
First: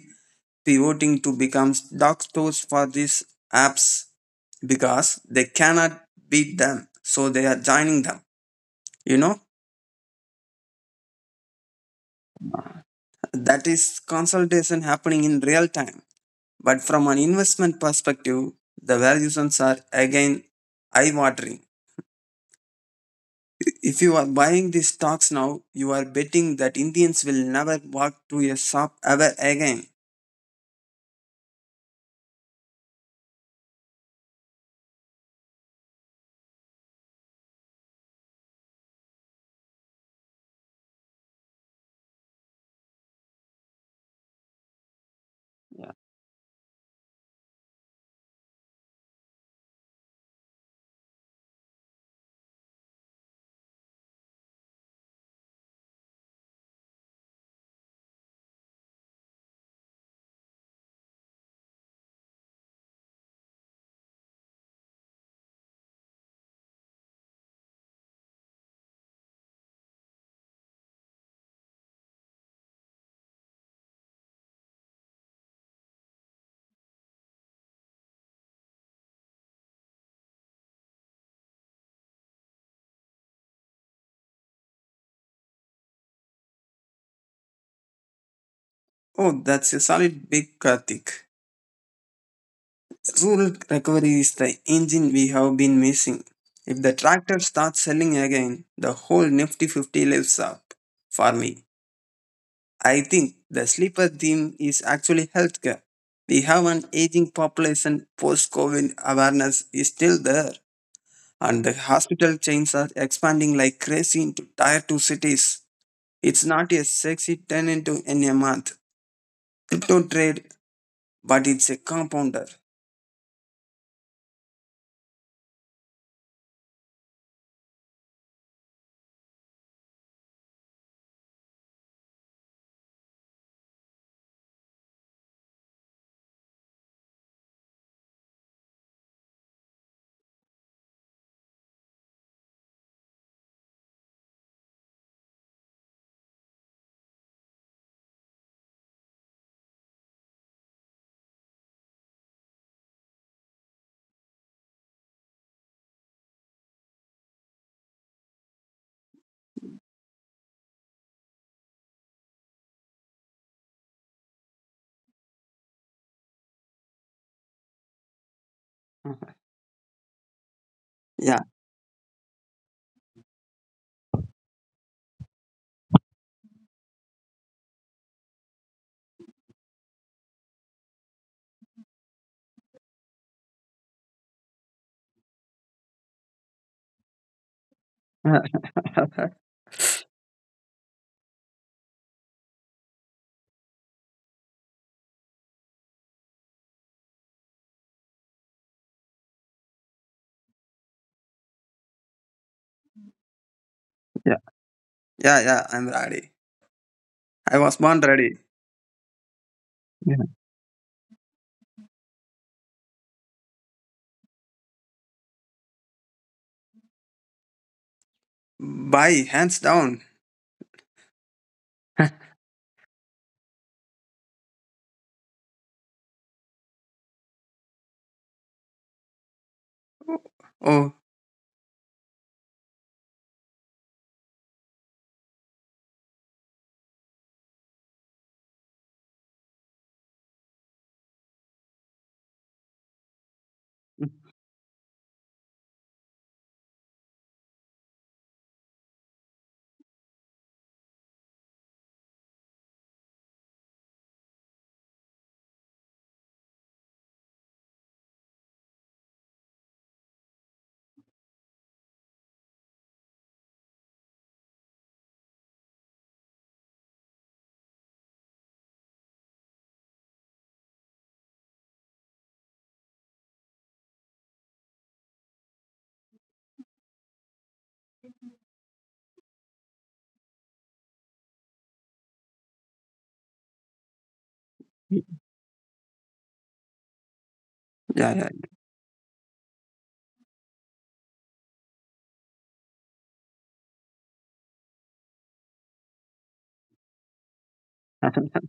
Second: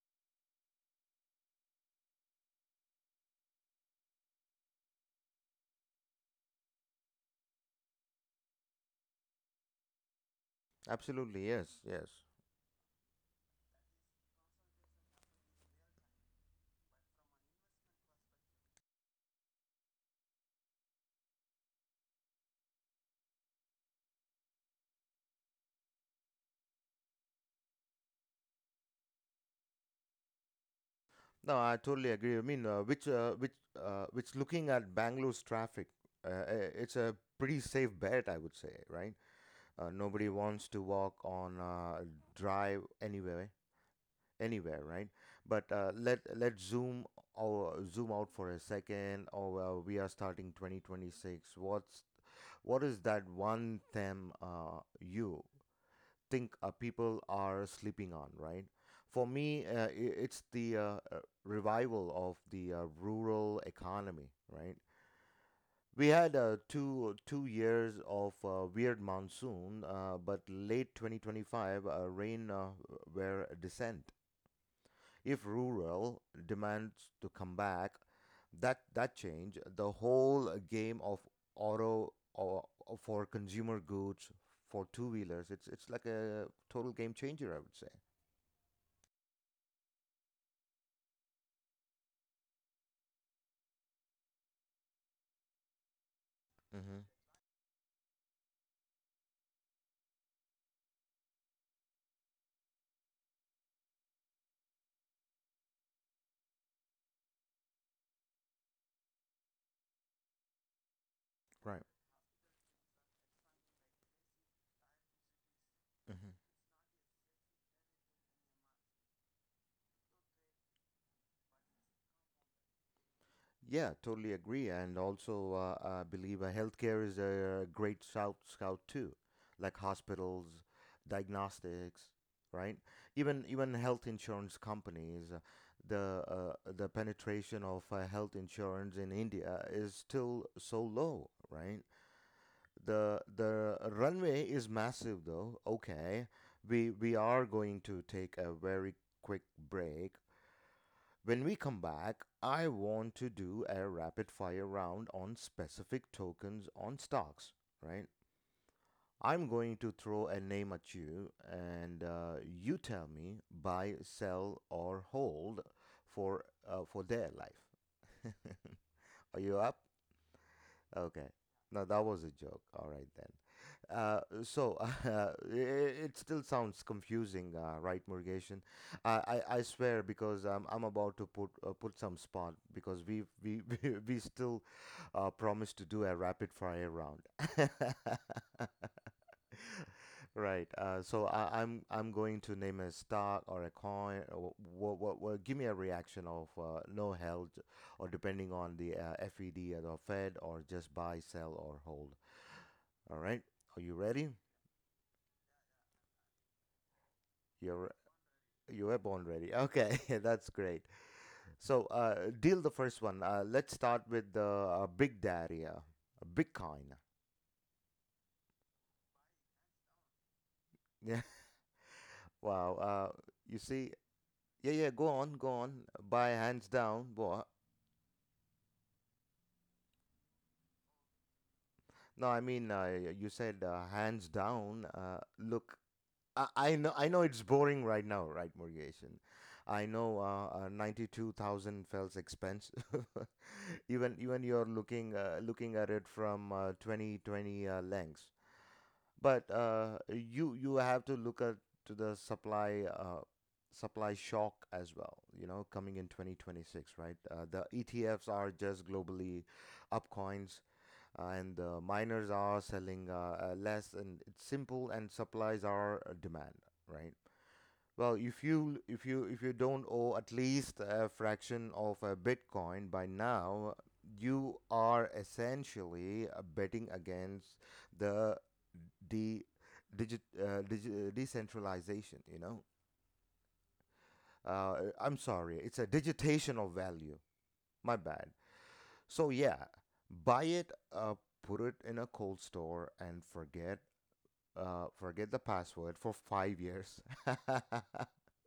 [SPEAKER 2] pivoting to become dark stores for these apps because they cannot beat them, so they are joining them. you know
[SPEAKER 1] absolutely, yes, yes.
[SPEAKER 2] that is consolidation happening in real time, but from an investment perspective, the valuations are again eye watering. If you are buying these stocks now, you are betting that Indians will never walk to a shop ever again.
[SPEAKER 1] No, I totally agree. I mean, uh, which uh, which uh, which looking at Bangalore's traffic, uh, i- it's a pretty safe bet, I would say, right? Uh, nobody wants to walk on uh, drive anyway, anywhere, right? But uh, let let's zoom or zoom out for a second. Or well, we are starting twenty twenty-six. What's what is that one thing uh, you think uh, people are sleeping on, right? For me, uh, i- it's the uh, uh, revival of the uh, rural economy, right? We had uh, two two years of uh, weird monsoon, uh, but late twenty twenty-five uh, rain uh, were descent if rural demands to come back, that that change the whole game of auto or, or for consumer goods for two wheelers. It's it's like a total game changer, I would say.
[SPEAKER 2] Oh, that's a solid big, Karthik. Rural recovery is the engine we have been missing. If the
[SPEAKER 1] Hmm
[SPEAKER 2] tractor starts selling again, the whole Nifty fifty lives up. For me, I think the sleeper theme is actually healthcare. We have an aging population, post COVID awareness is still there, and the
[SPEAKER 1] Right.
[SPEAKER 2] hospital chains are expanding like crazy into tier two cities.
[SPEAKER 1] hmm
[SPEAKER 2] It's not a sexy turn into in a month crypto trade, but it's a compounder.
[SPEAKER 1] Yeah, totally agree. And also, uh, I believe uh, healthcare is a great scout, scout too, like hospitals, diagnostics, right? Even even health insurance companies. uh, The uh, the penetration of uh, health insurance in India is still so low, right? The the runway is massive, though. Okay, we we are going to take a very quick break. When we come back, I want to do a rapid fire round on specific tokens on stocks, right? I'm going to throw a name at you and uh, you tell me buy, sell, or hold for, uh, for their life. Are you up? Okay.
[SPEAKER 2] Yeah.
[SPEAKER 1] No, that was a joke. All right then. Uh, so uh, it, it still sounds confusing, uh, right, Murgation? I, I I swear because I'm I'm about to put uh, put some spot because we we we, we still uh, promised to do a rapid fire round.
[SPEAKER 2] Yeah,
[SPEAKER 1] Right. Uh, so I, I'm I'm going to name a stock or a coin. Or what, what, what, give me a reaction of uh, no held, or depending on the uh, FED or the Fed, or just buy, sell, or hold. All right. Are you ready?
[SPEAKER 2] yeah, yeah, I'm ready. I was
[SPEAKER 1] You're
[SPEAKER 2] born ready.
[SPEAKER 1] you were born ready. Okay,
[SPEAKER 2] Yeah.
[SPEAKER 1] that's great. So, uh, deal the first one. Uh, let's start with the uh, big daddy, uh, Bitcoin.
[SPEAKER 2] Bye, hands down.
[SPEAKER 1] Yeah. Wow. Uh, you see. Yeah, yeah. Go on, go on. Buy hands down. What?
[SPEAKER 2] Oh,
[SPEAKER 1] No, I mean, uh, you said uh, hands down. Uh, look, I, I know, I know it's boring right now, right, Morgation? I know uh, uh, ninety-two thousand felt expensive. even even you're looking uh, looking at it from uh, twenty twenty uh, lens, but uh, you you have to look at to the supply uh, supply shock as well, you know, coming in twenty twenty-six. Right, uh, the etfs are just globally up coins, uh, and the miners are selling uh, uh, less, and it's simple, and supplies are uh, demand, right? Well, if you if you if you don't owe at least a fraction of a Bitcoin by now, you are essentially uh, betting against the de digit, uh, digi- uh, decentralization. You know, uh, I'm sorry, it's a digitation of value. My
[SPEAKER 2] yeah,
[SPEAKER 1] bad. So yeah, buy it, uh, put it in a cold store, and forget uh, forget the password for five years.
[SPEAKER 2] yeah.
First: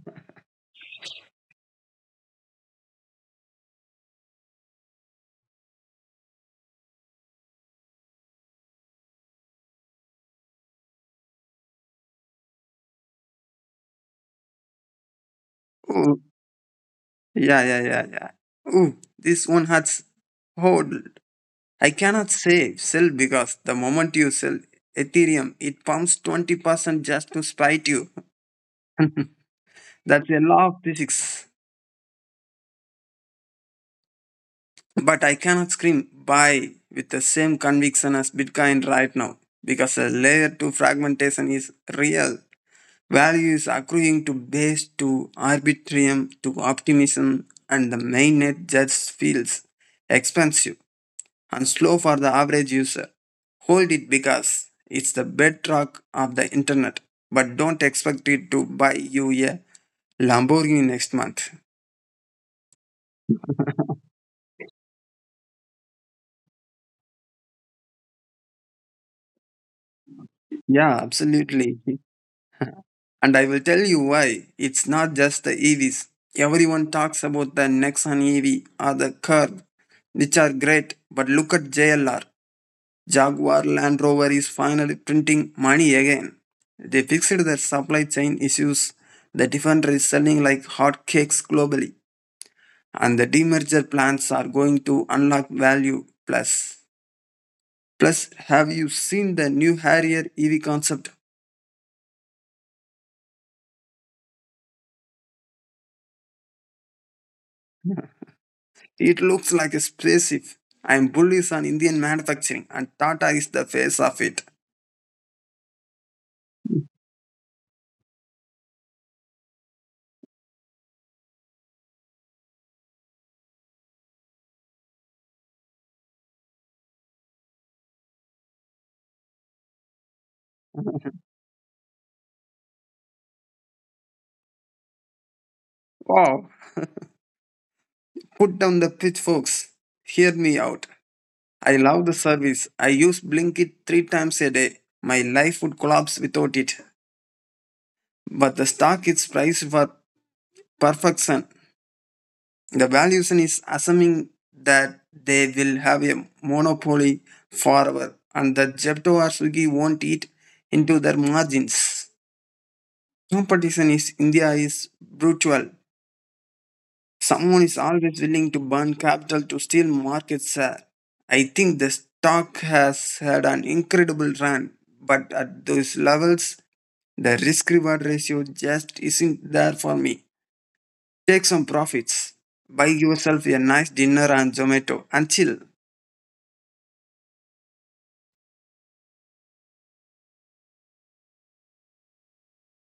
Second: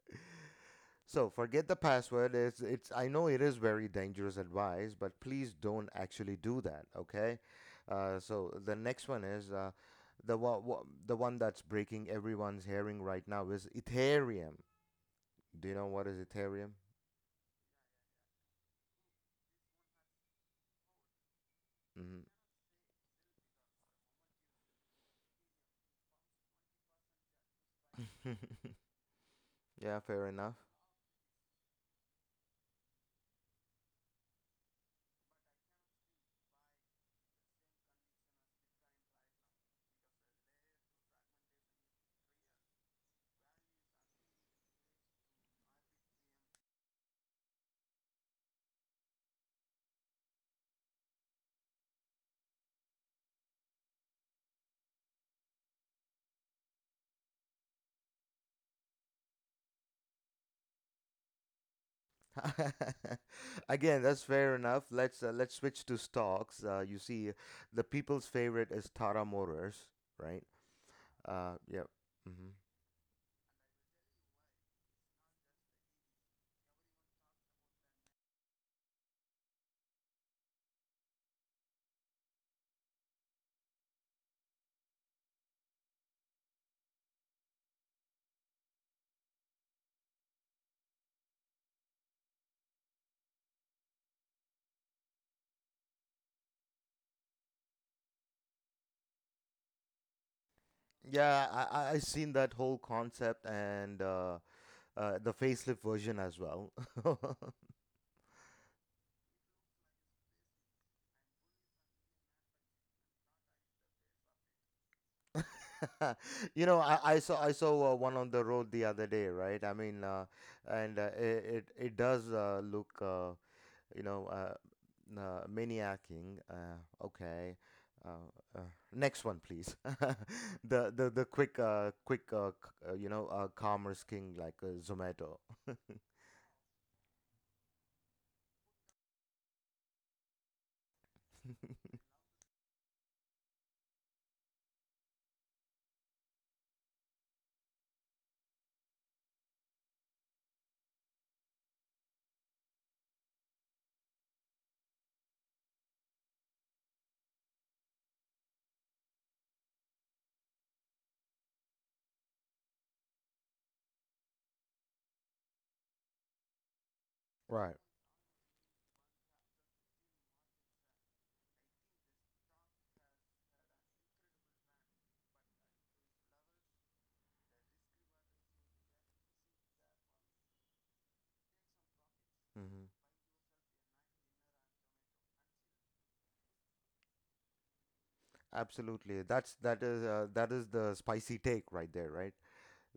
[SPEAKER 1] So forget the password. It's it's I know it is very dangerous advice, but please don't actually do that. Okay. Uh, so the next one is uh, the wa- wa- the one that's breaking everyone's hearing right now is Ethereum. Do you know what
[SPEAKER 2] Oh.
[SPEAKER 1] is Ethereum?
[SPEAKER 2] Yeah, yeah, yeah, yeah. Ooh, this one has hold. I cannot say sell because the moment you sell Ethereum, it pumps twenty percent just to spite you.
[SPEAKER 1] Mm-hmm. Yeah, fair
[SPEAKER 2] That's a
[SPEAKER 1] enough.
[SPEAKER 2] law of physics. But I cannot scream buy with the same conviction as Bitcoin right now because the layer two fragmentation is real. Value is accruing to base, to arbitrium, to optimism, and the mainnet just feels expensive and slow for the average user. Hold it because it's the bedrock of the internet, but don't expect it to buy you a Lamborghini next month.
[SPEAKER 1] Again, that's fair enough. Let's uh, let's switch to stocks. Uh, you see, the people's favorite is Tara Motors, right?
[SPEAKER 2] Yeah,
[SPEAKER 1] Uh,
[SPEAKER 2] absolutely.
[SPEAKER 1] yeah.
[SPEAKER 2] And I will tell you why. It's not just the E Vs. Everyone talks about the Nexon E V or the Curve, which are great, but look at J L R. Jaguar Land Rover is finally printing money again. They fixed their supply chain issues. The Defender is selling like hotcakes globally, and the demerger plans are going to unlock value. Plus, plus, have you seen the new Harrier E V concept?
[SPEAKER 1] Yeah, I I I seen that whole concept, and uh, uh, the facelift version as well.
[SPEAKER 2] It looks like a spaceship. I'm bullish on Indian manufacturing, and Tata is the face of it.
[SPEAKER 1] You know, I, I saw I saw uh, one on the road the other day, right? I mean, uh, and uh, it, it it does uh, look uh, you know uh, uh, maniacing. Uh, okay, uh, uh, next one, please. The the the quick uh, quick uh, c- uh, you know uh, commerce king like uh, Zomato.
[SPEAKER 2] Wow! Put down the pitchforks. Hear me out. I love the service. I use Blinkit three times a day. My life would collapse without it. But the stock is priced for perfection. The valuation is assuming that they will have a monopoly forever and that Jepto or Swiggy won't eat into their margins. Competition in India is brutal. Someone
[SPEAKER 1] Right.
[SPEAKER 2] is always willing to burn capital to steal market share. I think the stock has had an incredible run, but at those levels, the risk reward ratio just isn't there for me. Take some profits, buy yourself a nice dinner on Zomato, and chill.
[SPEAKER 1] Absolutely. That's that is uh, that is the spicy take right there, right?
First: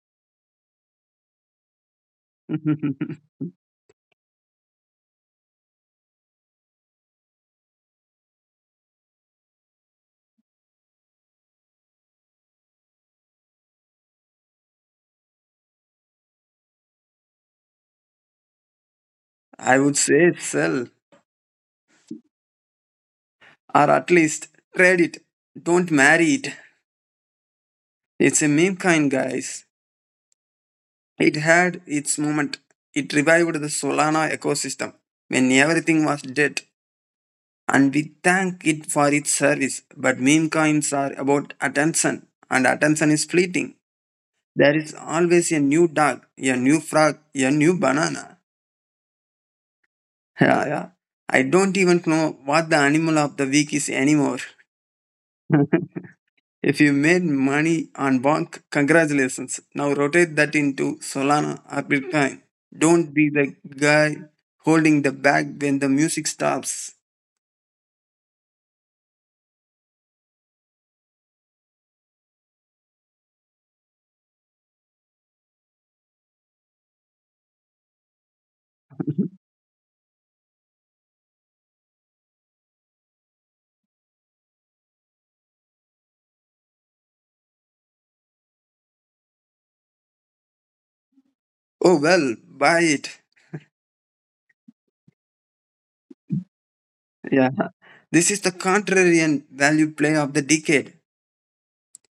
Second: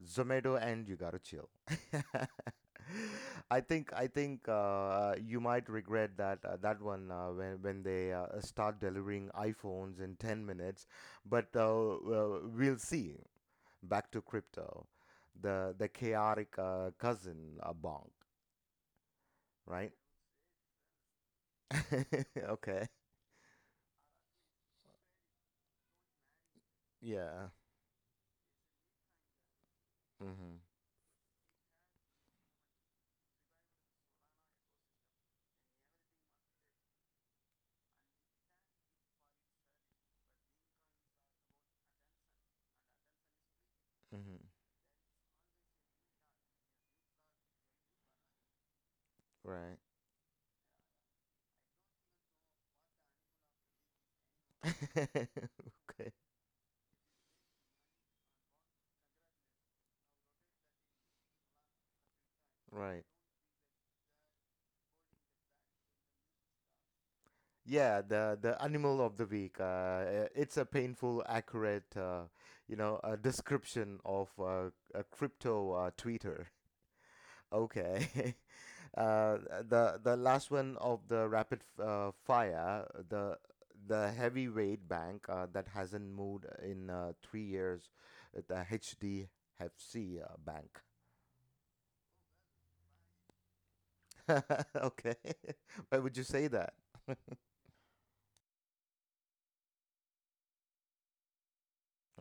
[SPEAKER 1] Zomato and you gotta chill. I think I think uh, you might regret that uh, that one uh, when when they uh, start delivering iPhones in ten minutes, but uh, well, we'll see. Back to crypto, the the chaotic uh, cousin uh, bonk,
[SPEAKER 2] I
[SPEAKER 1] right?
[SPEAKER 2] would say sell,
[SPEAKER 1] Okay.
[SPEAKER 2] or at least trade it. Don't marry it.
[SPEAKER 1] Yeah.
[SPEAKER 2] It's a meme kind, guys.
[SPEAKER 1] Mm-hmm.
[SPEAKER 2] It had its moment. It revived the Solana ecosystem when everything was dead, and we thank it for its service. But meme coins are about attention, and attention is fleeting.
[SPEAKER 1] Mm-hmm.
[SPEAKER 2] There is always a new dog, a new frog, a new banana.
[SPEAKER 1] Right.
[SPEAKER 2] Yeah, yeah. I don't even know what the animal of the week is anymore.
[SPEAKER 1] Okay.
[SPEAKER 2] If you made money on Bonk, congratulations. Now rotate that into Solana or Bitcoin.
[SPEAKER 1] Right.
[SPEAKER 2] Don't be the guy holding the bag when the music stops.
[SPEAKER 1] Yeah, the the animal of the week. Uh, uh, it's a painful, accurate, uh, you know, uh description of uh, a crypto uh, Twitter. Okay, uh, the the last one of the rapid f- uh, fire, the the heavyweight bank uh, that hasn't moved in uh, three years, uh, the H D F C uh, bank.
[SPEAKER 2] Oh well, buy it.
[SPEAKER 1] Okay, why would you say that?
[SPEAKER 2] Yeah. This is the contrarian value play of the decade.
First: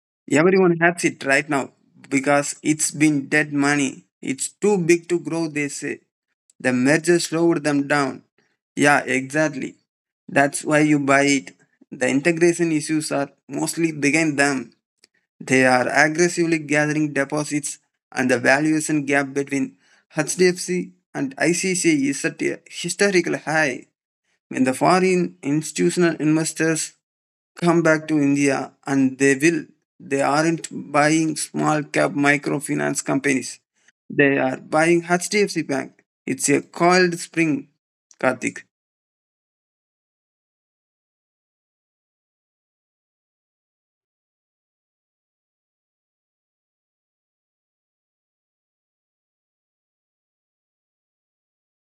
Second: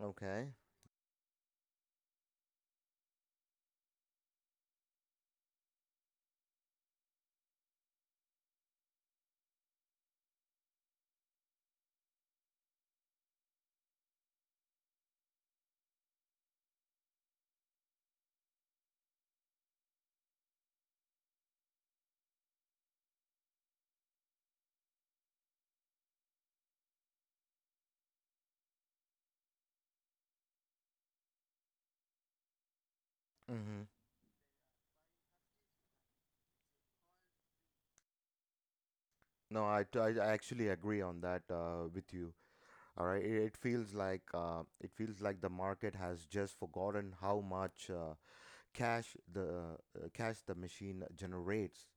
[SPEAKER 1] Okay.
[SPEAKER 2] Everyone has it right now because it's been dead money. It's too big to grow, they say. The merger slowed them down. Yeah, exactly. That's why you buy it. The integration issues are mostly behind them. They are aggressively gathering deposits, and the valuation gap between H D F C and I C C is at a historical high. When the foreign institutional investors come back to India, and they will, they aren't buying small cap microfinance companies.
[SPEAKER 1] Mm-hmm.
[SPEAKER 2] They are buying H D F C Bank. It's a coiled spring, Karthik.
[SPEAKER 1] No, I, I I actually agree on that uh, with you. All right, it, it feels like uh, it feels like the market has just forgotten how much uh, cash the uh, cash the machine generates.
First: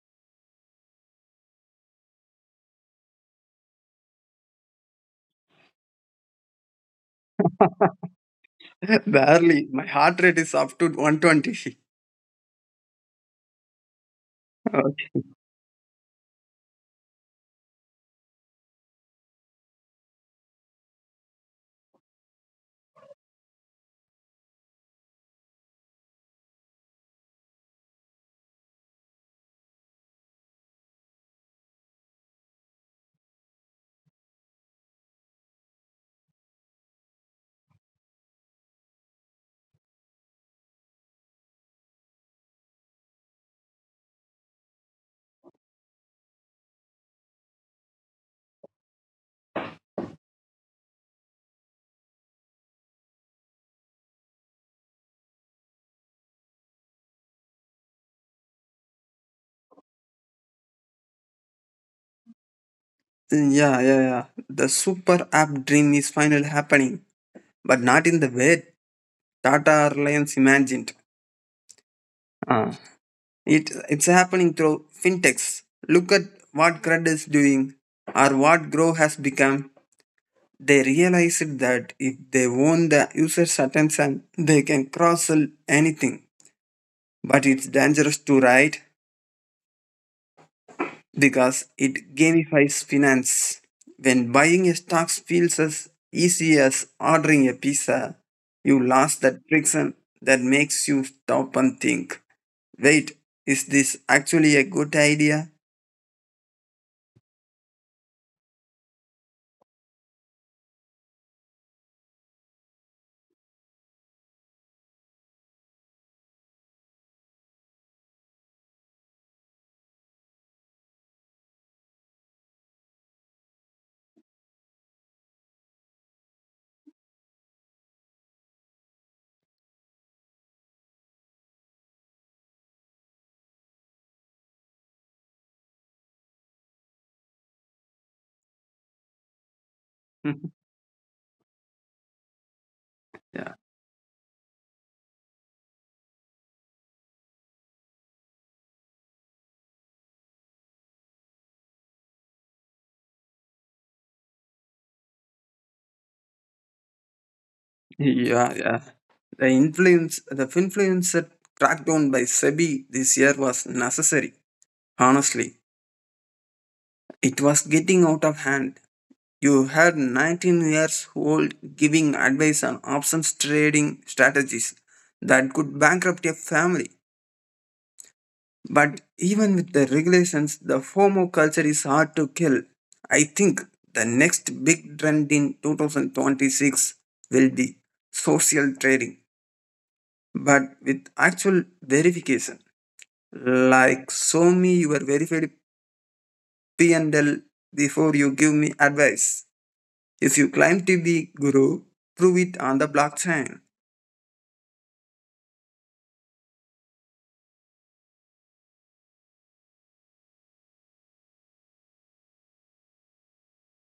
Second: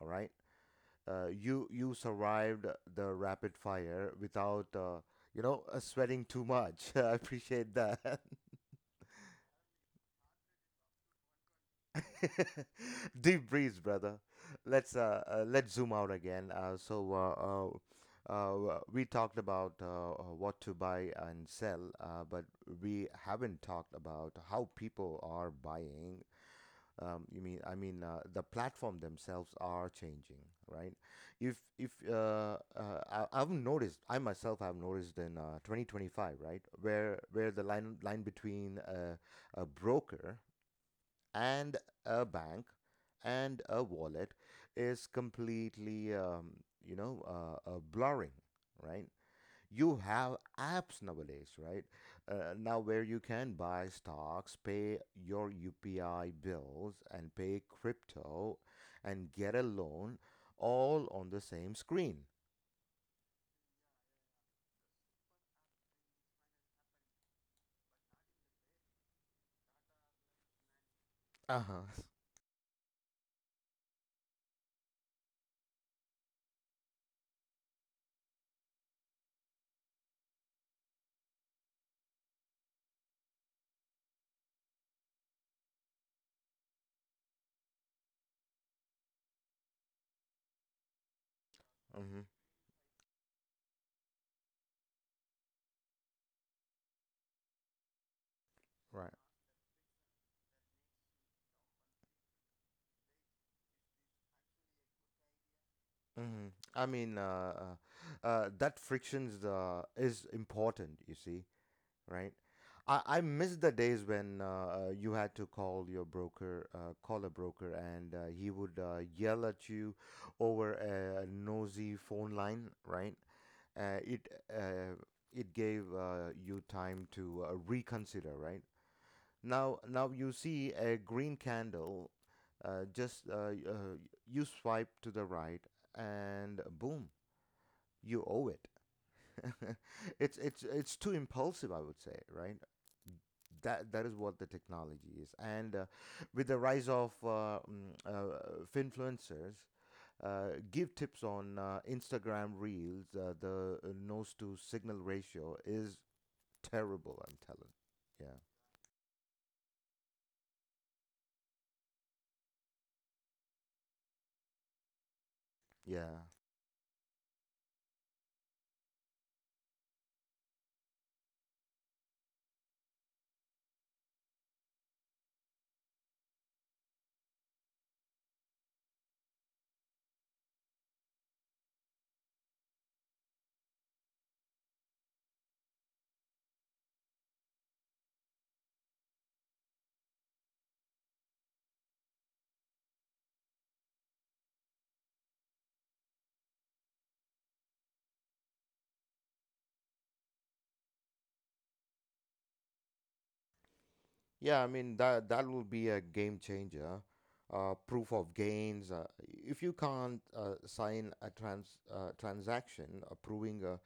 [SPEAKER 1] All right, uh, you you survived the rapid fire without uh, you know uh, sweating too much. I appreciate that.
[SPEAKER 2] Barely. My heart rate is up to one twenty.
[SPEAKER 1] Deep breeze, brother. Let's uh,
[SPEAKER 2] Okay.
[SPEAKER 1] uh let's zoom out again. Uh, so uh, uh, uh we talked about uh, uh, what to buy and sell, uh, but we haven't talked about how people are buying. Um, you mean I mean uh, the platform themselves are changing, right? If if uh, uh I, I've noticed, I myself have noticed in uh, twenty twenty-five, right, where where the line line between uh, a broker and a bank and a wallet is completely um, you know uh, uh, blurring, right? You have apps nowadays, right? Uh, now, where you can buy stocks, pay your upi bills, and pay crypto, and get a loan, all on the same screen.
[SPEAKER 2] Yeah, yeah, yeah. The super app dream is finally happening, but not in the way Tata Reliance imagined.
[SPEAKER 1] Uh-huh
[SPEAKER 2] Ah. It, it's happening through fintechs. Look at what Crud is doing or what Grow has become. They realized that if they own the user's attention, they can cross sell anything. But it's dangerous to write because it
[SPEAKER 1] mm-hmm.
[SPEAKER 2] gamifies finance. When buying a stock feels as easy as ordering a pizza, you
[SPEAKER 1] Right.
[SPEAKER 2] lost that friction that makes you stop and think. Wait, is this actually a good idea?
[SPEAKER 1] Mm-hmm. I mean, uh, uh, uh, that frictions uh, is important, you see, right? I, I miss the days when uh, uh, you had to call your broker, uh, call a broker, and uh, he would uh, yell at you over a nosy phone line, right? Uh, it uh, it gave uh, you time to uh, reconsider, right? Now now you see a green candle, uh, just uh, y- uh, you swipe to the right, and boom, you owe it. it's it's it's too impulsive, I would say, right?
[SPEAKER 2] Yeah,
[SPEAKER 1] That that is what the technology is, and uh, with the rise of uh, mm, uh, finfluencers, uh, give tips on uh, Instagram reels. Uh, the uh, nose to signal ratio is terrible. I'm telling. Yeah,
[SPEAKER 2] yeah, yeah. The influence, the influencer crackdown by SEBI this year was necessary. Honestly,
[SPEAKER 1] yeah,
[SPEAKER 2] it was getting out of hand. You had nineteen years old giving advice on options trading strategies that could bankrupt a family. But even with the regulations, the FOMO culture is hard to kill. I think the next big trend in twenty twenty-six will be social trading, but with actual verification. Like, show me your verified P and L before you give me advice. If you climb to the guru, prove it on the blockchain.
[SPEAKER 1] yeah. I mean that that will be a game changer. Uh, proof of gains. Uh, if you can't uh, sign a trans uh, transaction approving a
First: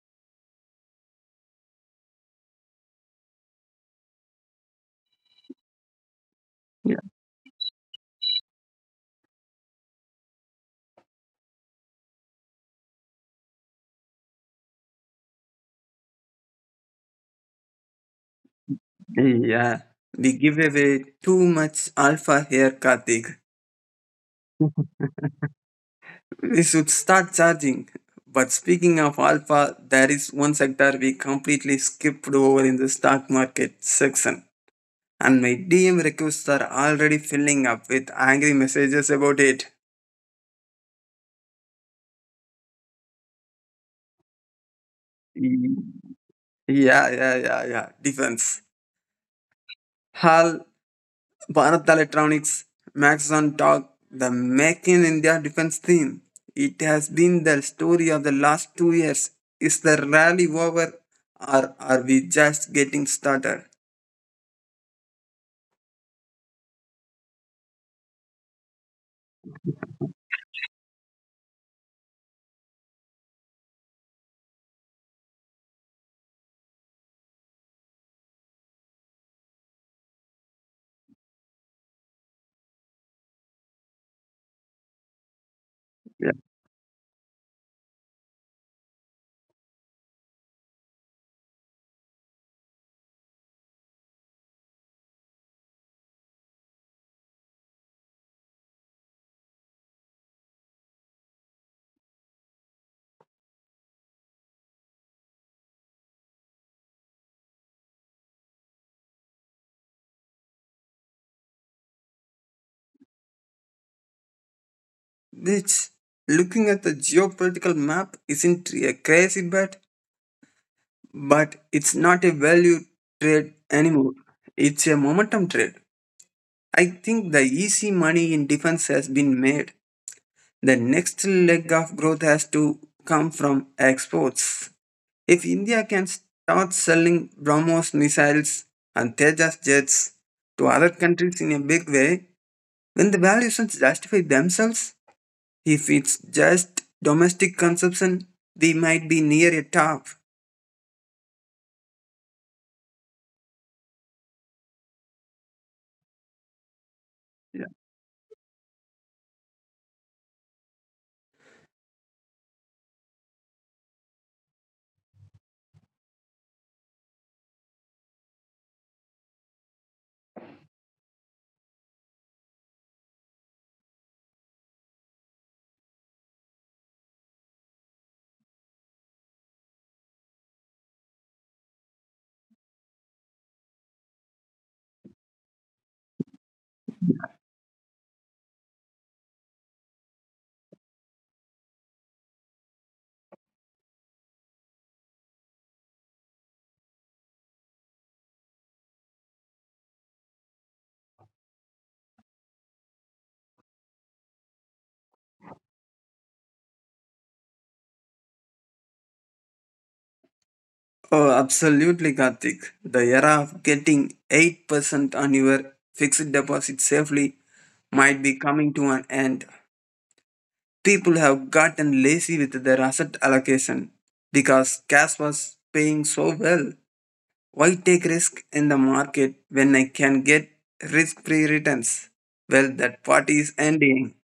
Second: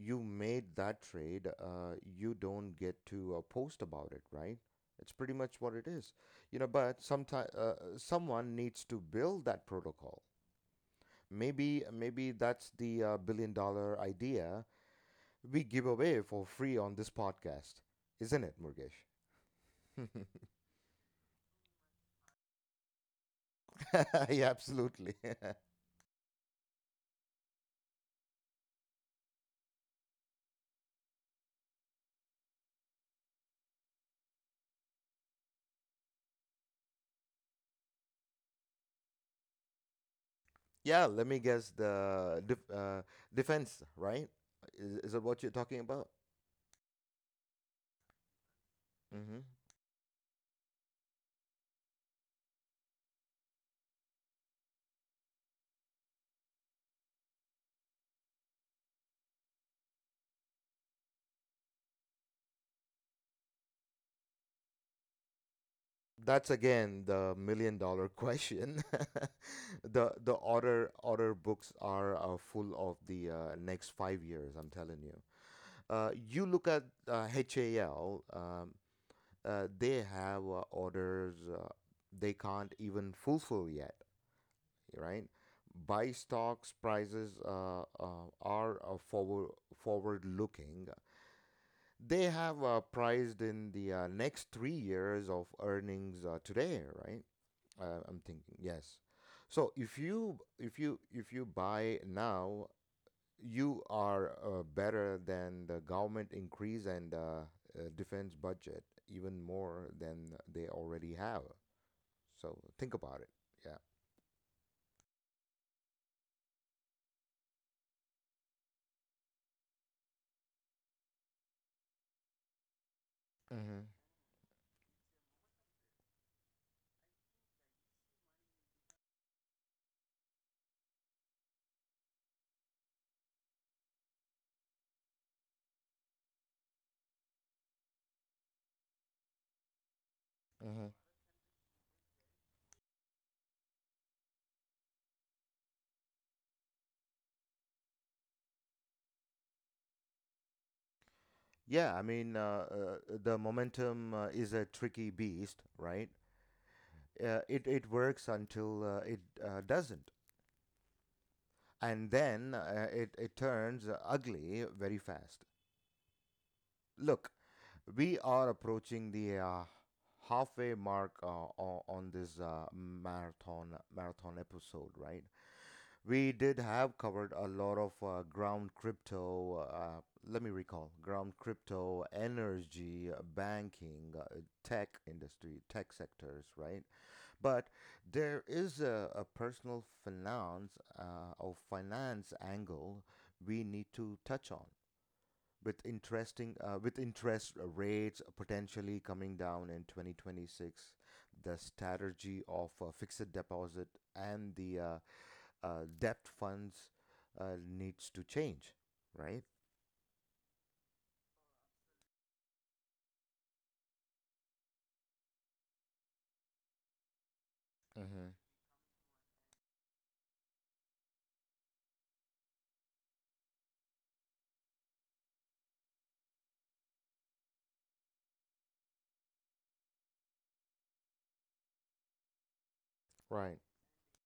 [SPEAKER 1] you made that trade, uh, you don't get to uh, post about it, right? It's pretty much what it is, you know. But sometimes uh, someone needs to build that protocol. Maybe maybe that's the uh, billion dollar idea we give away for free on this podcast, isn't it, Murgesh?
[SPEAKER 2] Yeah, we give away too much alpha here, Karthik.
[SPEAKER 1] Yeah, absolutely.
[SPEAKER 2] We should start charging. But speaking of alpha, there is one sector we completely skipped over in the stock market section. And my D M requests are already filling up with angry messages about it.
[SPEAKER 1] Yeah, let me guess the def- uh, defense, right? Is, is it what you're
[SPEAKER 2] Yeah,
[SPEAKER 1] talking about?
[SPEAKER 2] yeah, yeah, yeah. Defense.
[SPEAKER 1] Mm-hmm.
[SPEAKER 2] Hal, Bharat Electronics, Max on Talk, the Make in India defense theme. It has been the story of the last two years. Is the rally over or are we just getting started?
[SPEAKER 1] That's again the million dollar question. The the order order books are uh, full of the uh, next five years, I'm telling you. Uh, you look at uh, H A L, um, uh, they have uh, orders uh, they can't even fulfill yet, right? Buy
[SPEAKER 2] Yeah.
[SPEAKER 1] stocks prices uh, uh, are uh, forward forward looking. They have uh, priced in the uh, next three years of earnings uh, today, right? Uh, I'm thinking, yes. So if you if you if you buy now, you are uh, better than the government increase and uh, uh, defense budget even more than they already have. So think about it. Yeah.
[SPEAKER 2] Which, looking at the geopolitical map, isn't a crazy bet, but it's not a value trade
[SPEAKER 1] Mm-hmm.
[SPEAKER 2] anymore. It's a momentum trade. I think the easy money in defense has been made. The next leg of growth has to come from exports. If India can start selling BrahMos missiles and Tejas jets to
[SPEAKER 1] Mm-hmm.
[SPEAKER 2] other countries in a big way, when the valuations justify themselves, if it's just domestic consumption, they might be near a top.
[SPEAKER 1] Yeah, I mean, uh, uh, the momentum uh, is a tricky beast, right? Uh,
[SPEAKER 2] Yeah.
[SPEAKER 1] it it works until uh, it uh, doesn't, and then uh, it it turns ugly very fast. Look, we are approaching the uh, halfway mark uh, o- on this uh, marathon marathon episode, right? We did have covered a lot of uh, ground crypto uh, let me recall ground crypto, energy, uh, banking, uh, tech industry tech sectors, right? But there is a, a personal finance uh, or finance angle we need to touch on. With interesting uh, with interest rates potentially coming down in twenty twenty-six, the strategy of uh, fixed deposit and the uh, uh, debt funds uh, needs to change, right?
[SPEAKER 2] Oh, absolutely, Karthik. The era of getting eight percent on your fixed deposit safely might
[SPEAKER 1] Mm-hmm.
[SPEAKER 2] be coming to an end. People have gotten lazy with their asset allocation because cash was paying so well. Why take risk in the market when I can get risk-free returns? Well, that party is
[SPEAKER 1] Right.
[SPEAKER 2] ending.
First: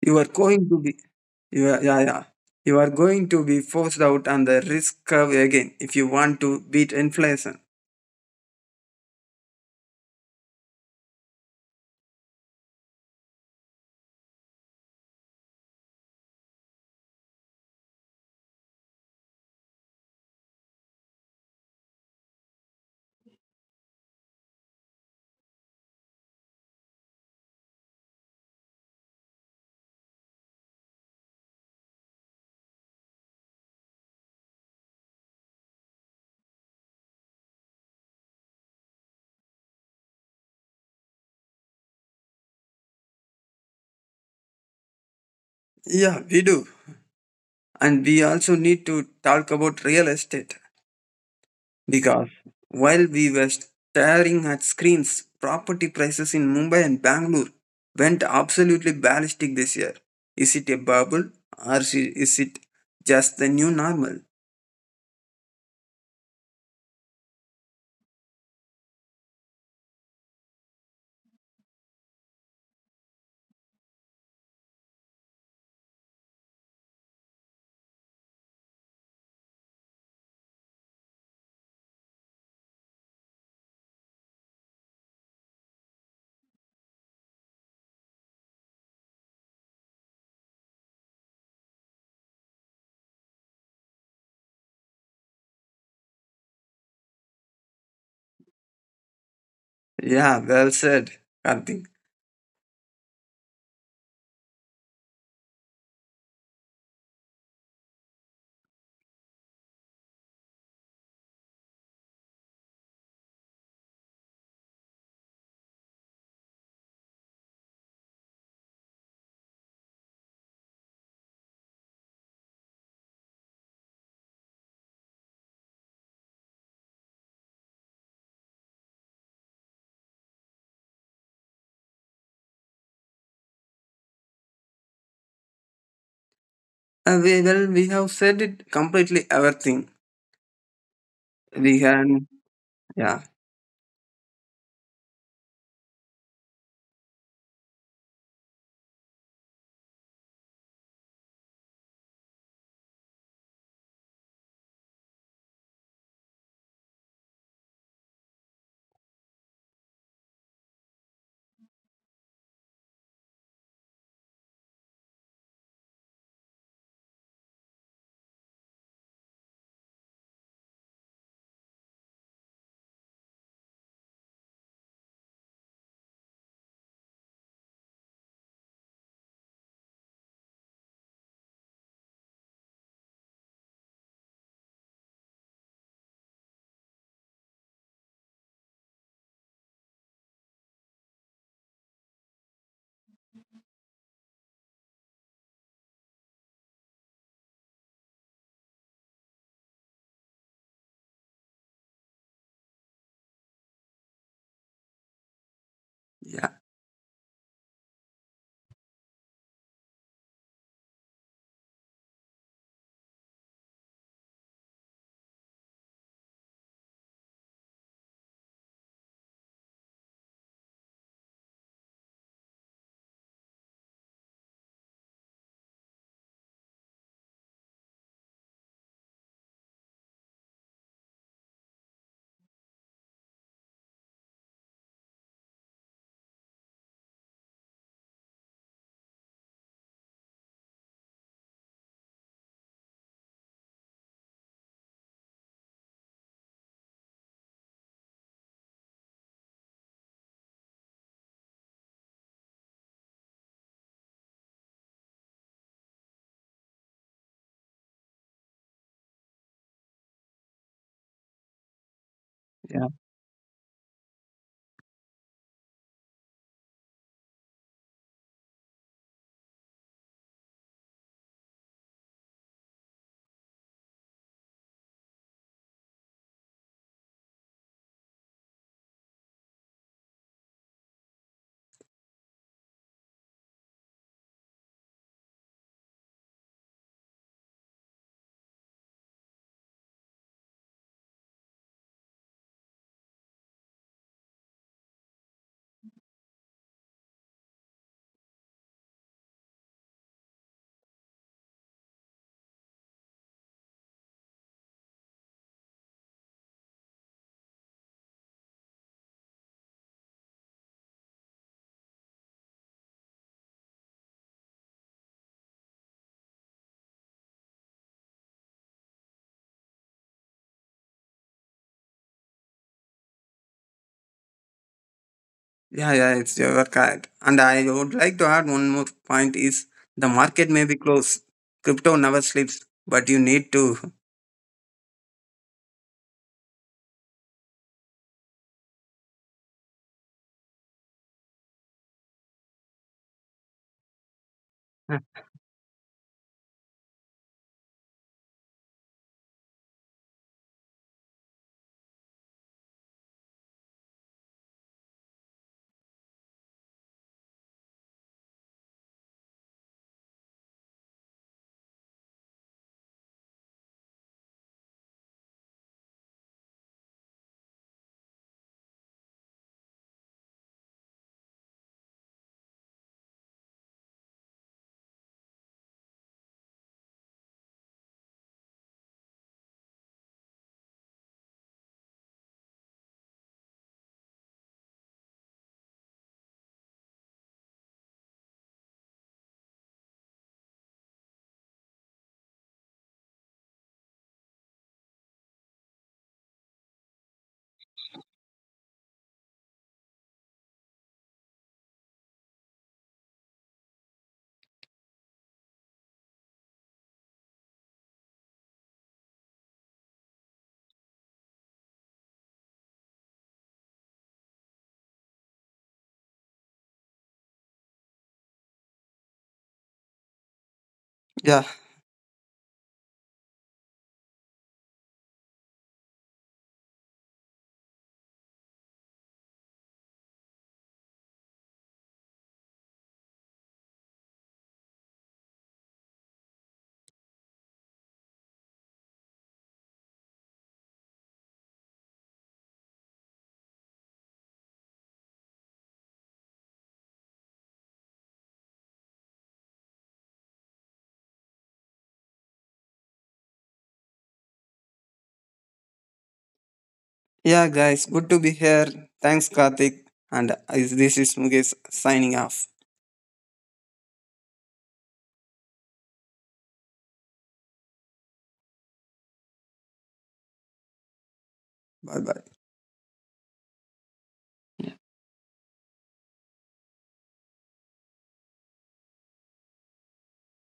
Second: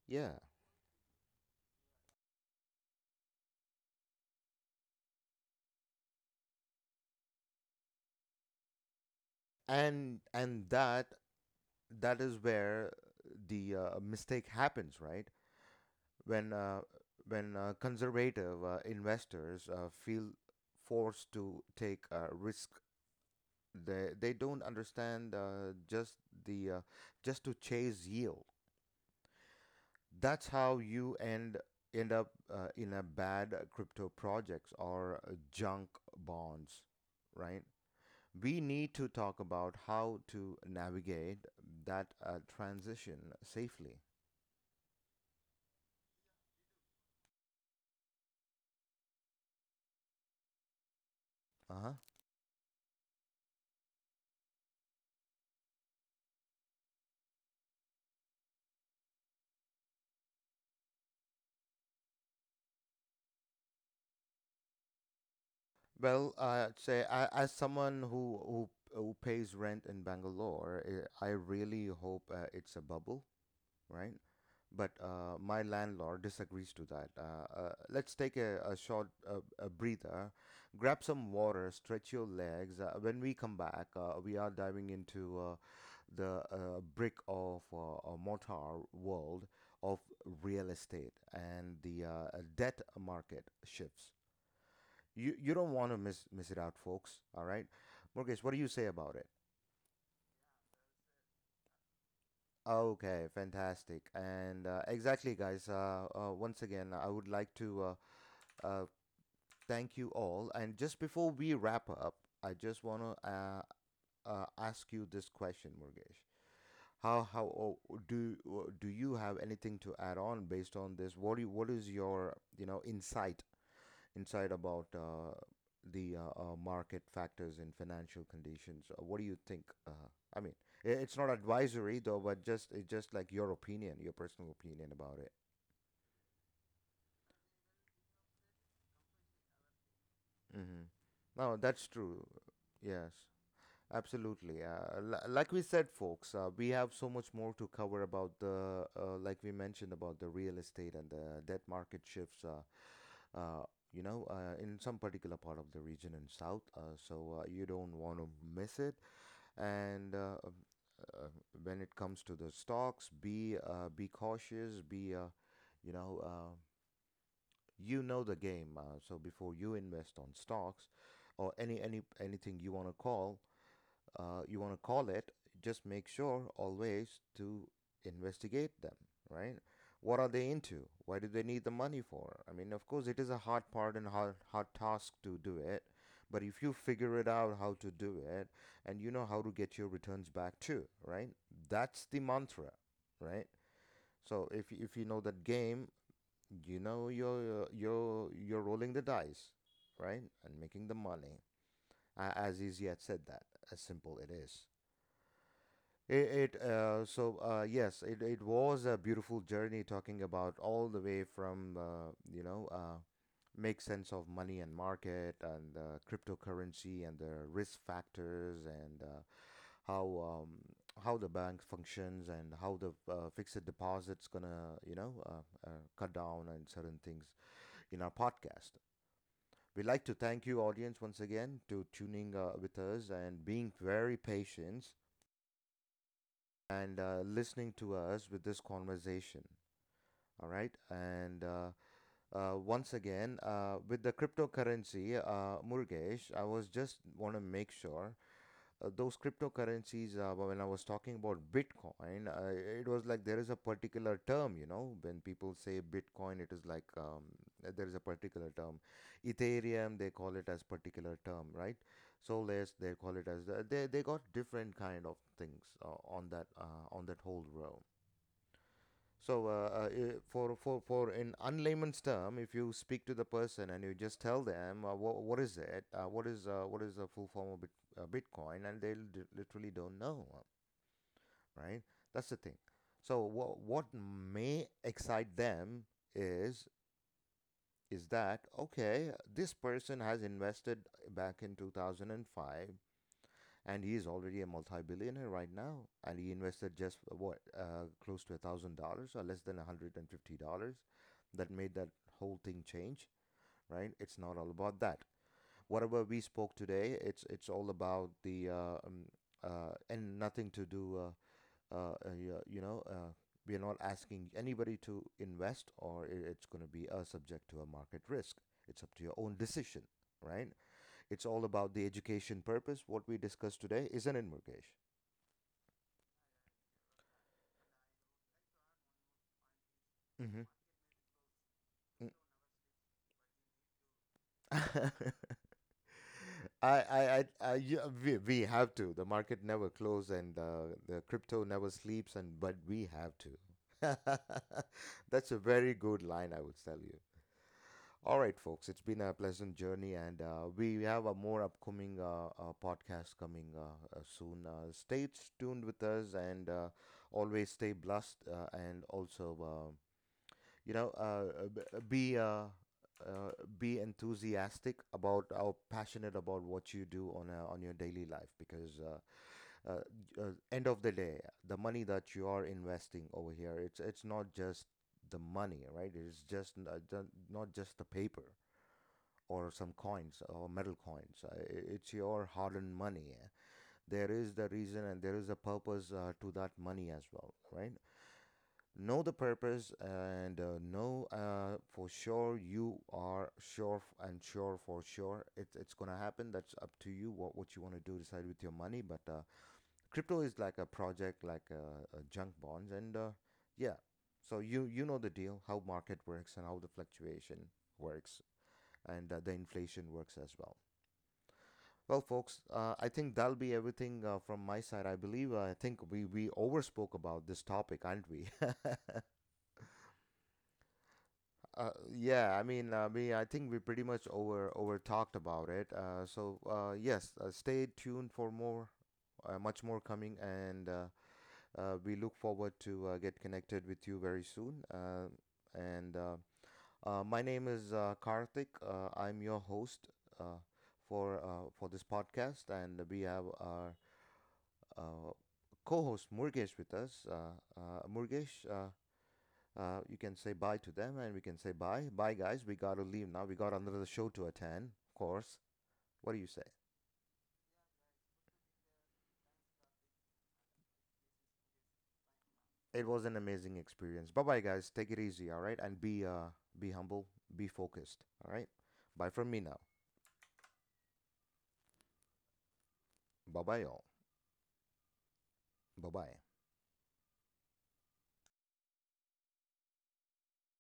[SPEAKER 2] You are
[SPEAKER 1] Yeah.
[SPEAKER 2] going to be, you are, yeah, yeah. You are going to be forced out on the risk curve again if you want to beat inflation.
[SPEAKER 1] And and that that is where the uh, mistake happens, right? When uh, when uh, conservative uh, investors uh, feel forced to take uh, risk. They they don't understand uh, just the uh, just to chase yield. That's how you end end up uh, in a bad uh, crypto projects or uh, junk bonds, right? We need to talk about how to navigate that uh, transition safely.
[SPEAKER 2] Yeah, we do. And we also need to talk about real estate.
[SPEAKER 1] Uh-huh.
[SPEAKER 2] Because while we were staring at screens, property prices in Mumbai and Bangalore went absolutely ballistic this year. Is it a bubble or si- is it just the new normal?
[SPEAKER 1] Well, uh, say I, as someone who, who who pays rent in Bangalore, eh, I really hope uh, it's a bubble, right? But uh, my landlord disagrees to that. Uh, uh, let's take a, a short uh, a breather, grab some water, stretch your legs. Uh, when we come back, uh, we are diving into uh, the uh, brick of uh, a mortar world of real estate and the uh, uh, debt market shifts. You you don't want to miss miss it out, folks. All right, Mortgage, what do you say about it?
[SPEAKER 2] Yeah, well said, Karthik.
[SPEAKER 1] Okay, fantastic. And uh, exactly, guys. Uh, uh, once again, I would like to uh, uh, thank you all. And just before we wrap up, I just want to uh, uh, ask you this question, Murgesh. How how oh, do do you have anything to add on based on this? What do you, what is your you know insight insight about uh, the uh, uh, market factors and financial conditions? Uh, What do you think? Uh, I mean, i- it's not advisory though, but just it's just like your opinion, your personal opinion about it.
[SPEAKER 2] Uh, we, well, we have said it completely everything.
[SPEAKER 1] Mm-hmm. No,
[SPEAKER 2] We
[SPEAKER 1] that's
[SPEAKER 2] can,
[SPEAKER 1] true. Yes,
[SPEAKER 2] yeah,
[SPEAKER 1] absolutely. Uh, li- like we said, folks, uh, we have so much more to cover about the, uh, like we mentioned about the real estate and the debt market shifts. Uh, uh, you know, uh, in some particular part of the region in South. Uh, so uh, you don't want to miss it. And uh, uh, when it comes to the stocks, be uh, be cautious, be uh, you know uh, you know the game. Uh, so before you invest on stocks or any any anything you want to call, uh, you want to call it, just make sure always to investigate them, right? What are they into? Why do they need the money for? I mean, of course, it is a hard part and hard, hard task to do it, but if you figure it out how to do it and you know how to get your returns back too, right? That's the mantra, right? So if if you know that game, you know you're you're you're rolling the dice, right, and making the money. A- As easy as said that, as simple it is.
[SPEAKER 2] yeah,
[SPEAKER 1] It, it uh, so uh, Yes, it, it was a beautiful journey talking about all the way from uh, you know uh, make sense of money and market and uh, cryptocurrency and the risk factors and uh, how um, how the bank functions and how the uh, fixed deposit's gonna you know uh, uh, cut down and certain things in our podcast. We'd like to thank you, audience, once again, to tuning uh, with us and being very patient and uh, listening to us with this conversation. All right. And uh, uh, once again, uh, with the cryptocurrency, uh, Murgesh, I was just want to make sure uh, those cryptocurrencies, uh, when I was talking about Bitcoin, uh, it was like there is a particular term, you know, when people say Bitcoin, it is like um, there is a particular term. Ethereum, they call it as particular term, right? Solus,
[SPEAKER 2] yeah,
[SPEAKER 1] they call it as, they they got different kind of things uh, on that uh, on that whole realm. So, uh, uh, for for for in unlayman's term, if you speak to the person and you just tell them uh, what what is it, uh, what is uh, what is the full form of bit, uh, Bitcoin, and they li- literally don't know, uh, right? That's the thing. So, what what may excite them is is that okay? This person has invested back in two thousand and five, and he is already a multi-billionaire right now, and he invested just uh, what uh, close to a thousand dollars, or less than a hundred and fifty dollars, that made that whole thing change, right? It's not all about that. Whatever we spoke today, it's it's all about the uh, um, uh, and nothing to do uh, uh, uh, yeah, you know uh, we are not asking anybody to invest, or it's going to be uh, subject to a market risk. It's up to your own decision, right? It's all about the education purpose. What we discussed today is an invocation.
[SPEAKER 2] yeah, yeah, it's your correct. And I would like to add one more point is the
[SPEAKER 1] Mhm.
[SPEAKER 2] market may be closed. Crypto
[SPEAKER 1] mm
[SPEAKER 2] never sleeps, but you need to.
[SPEAKER 1] I, I, I, I, yeah, we, we have to. The market never closes, and uh, the crypto never sleeps, and but we have to. That's a very good line, I would tell you. All right, folks, it's been a pleasant journey, and uh, we have a more upcoming uh, uh, podcast coming uh, uh, soon. Uh, stay tuned with us, and uh, always stay blessed, uh, and also. Uh, you know uh, b- uh, be uh, uh, be enthusiastic about or passionate about what you do on a, on your daily life, because uh, uh, j- uh, end of the day, the money that you are investing over here, it's it's not just the money, right? It's just n- uh, ju- not just the paper or some coins or metal coins. Uh, i- it's your hard-earned money. There is the reason and there is a purpose uh, to that money as well, right? Know the purpose, and uh, know uh, for sure you are sure f- and sure for sure it, it's going to happen. That's up to you what, what you want to do, decide with your money. But uh, crypto is like a project, like uh, uh, junk bonds. And uh, yeah, so you, you know the deal, how market works and how the fluctuation works and uh, the inflation works as well. Well, folks, uh, I think that'll be everything uh, from my side. I believe uh, I think we we overspoke about this topic, aren't we?
[SPEAKER 2] Yeah,
[SPEAKER 1] Uh, yeah, I mean, uh, we I think we pretty much over over talked about it. Uh, so uh, yes, uh, stay tuned for more, uh, much more coming, and uh, uh, we look forward to uh, get connected with you very soon. Uh, and uh, uh, My name is uh, Karthik. Uh, I'm your host uh, for uh, for this podcast, and we have our uh, co-host Murgesh with us. Uh, uh, Murgesh, uh, uh, you can say bye to them and we can say bye. Bye, guys. We got to leave now. We got another show to attend, of course. What do you say?
[SPEAKER 2] yeah, guys, good to be here. Thanks, Karthik. And is- this is Mukesh signing off.
[SPEAKER 1] It was an amazing experience. Bye bye, guys. Take it easy, all right? And be, uh, be humble, be focused, all right? Bye from me now.
[SPEAKER 2] Bye bye.
[SPEAKER 1] Bye bye, all. Bye bye.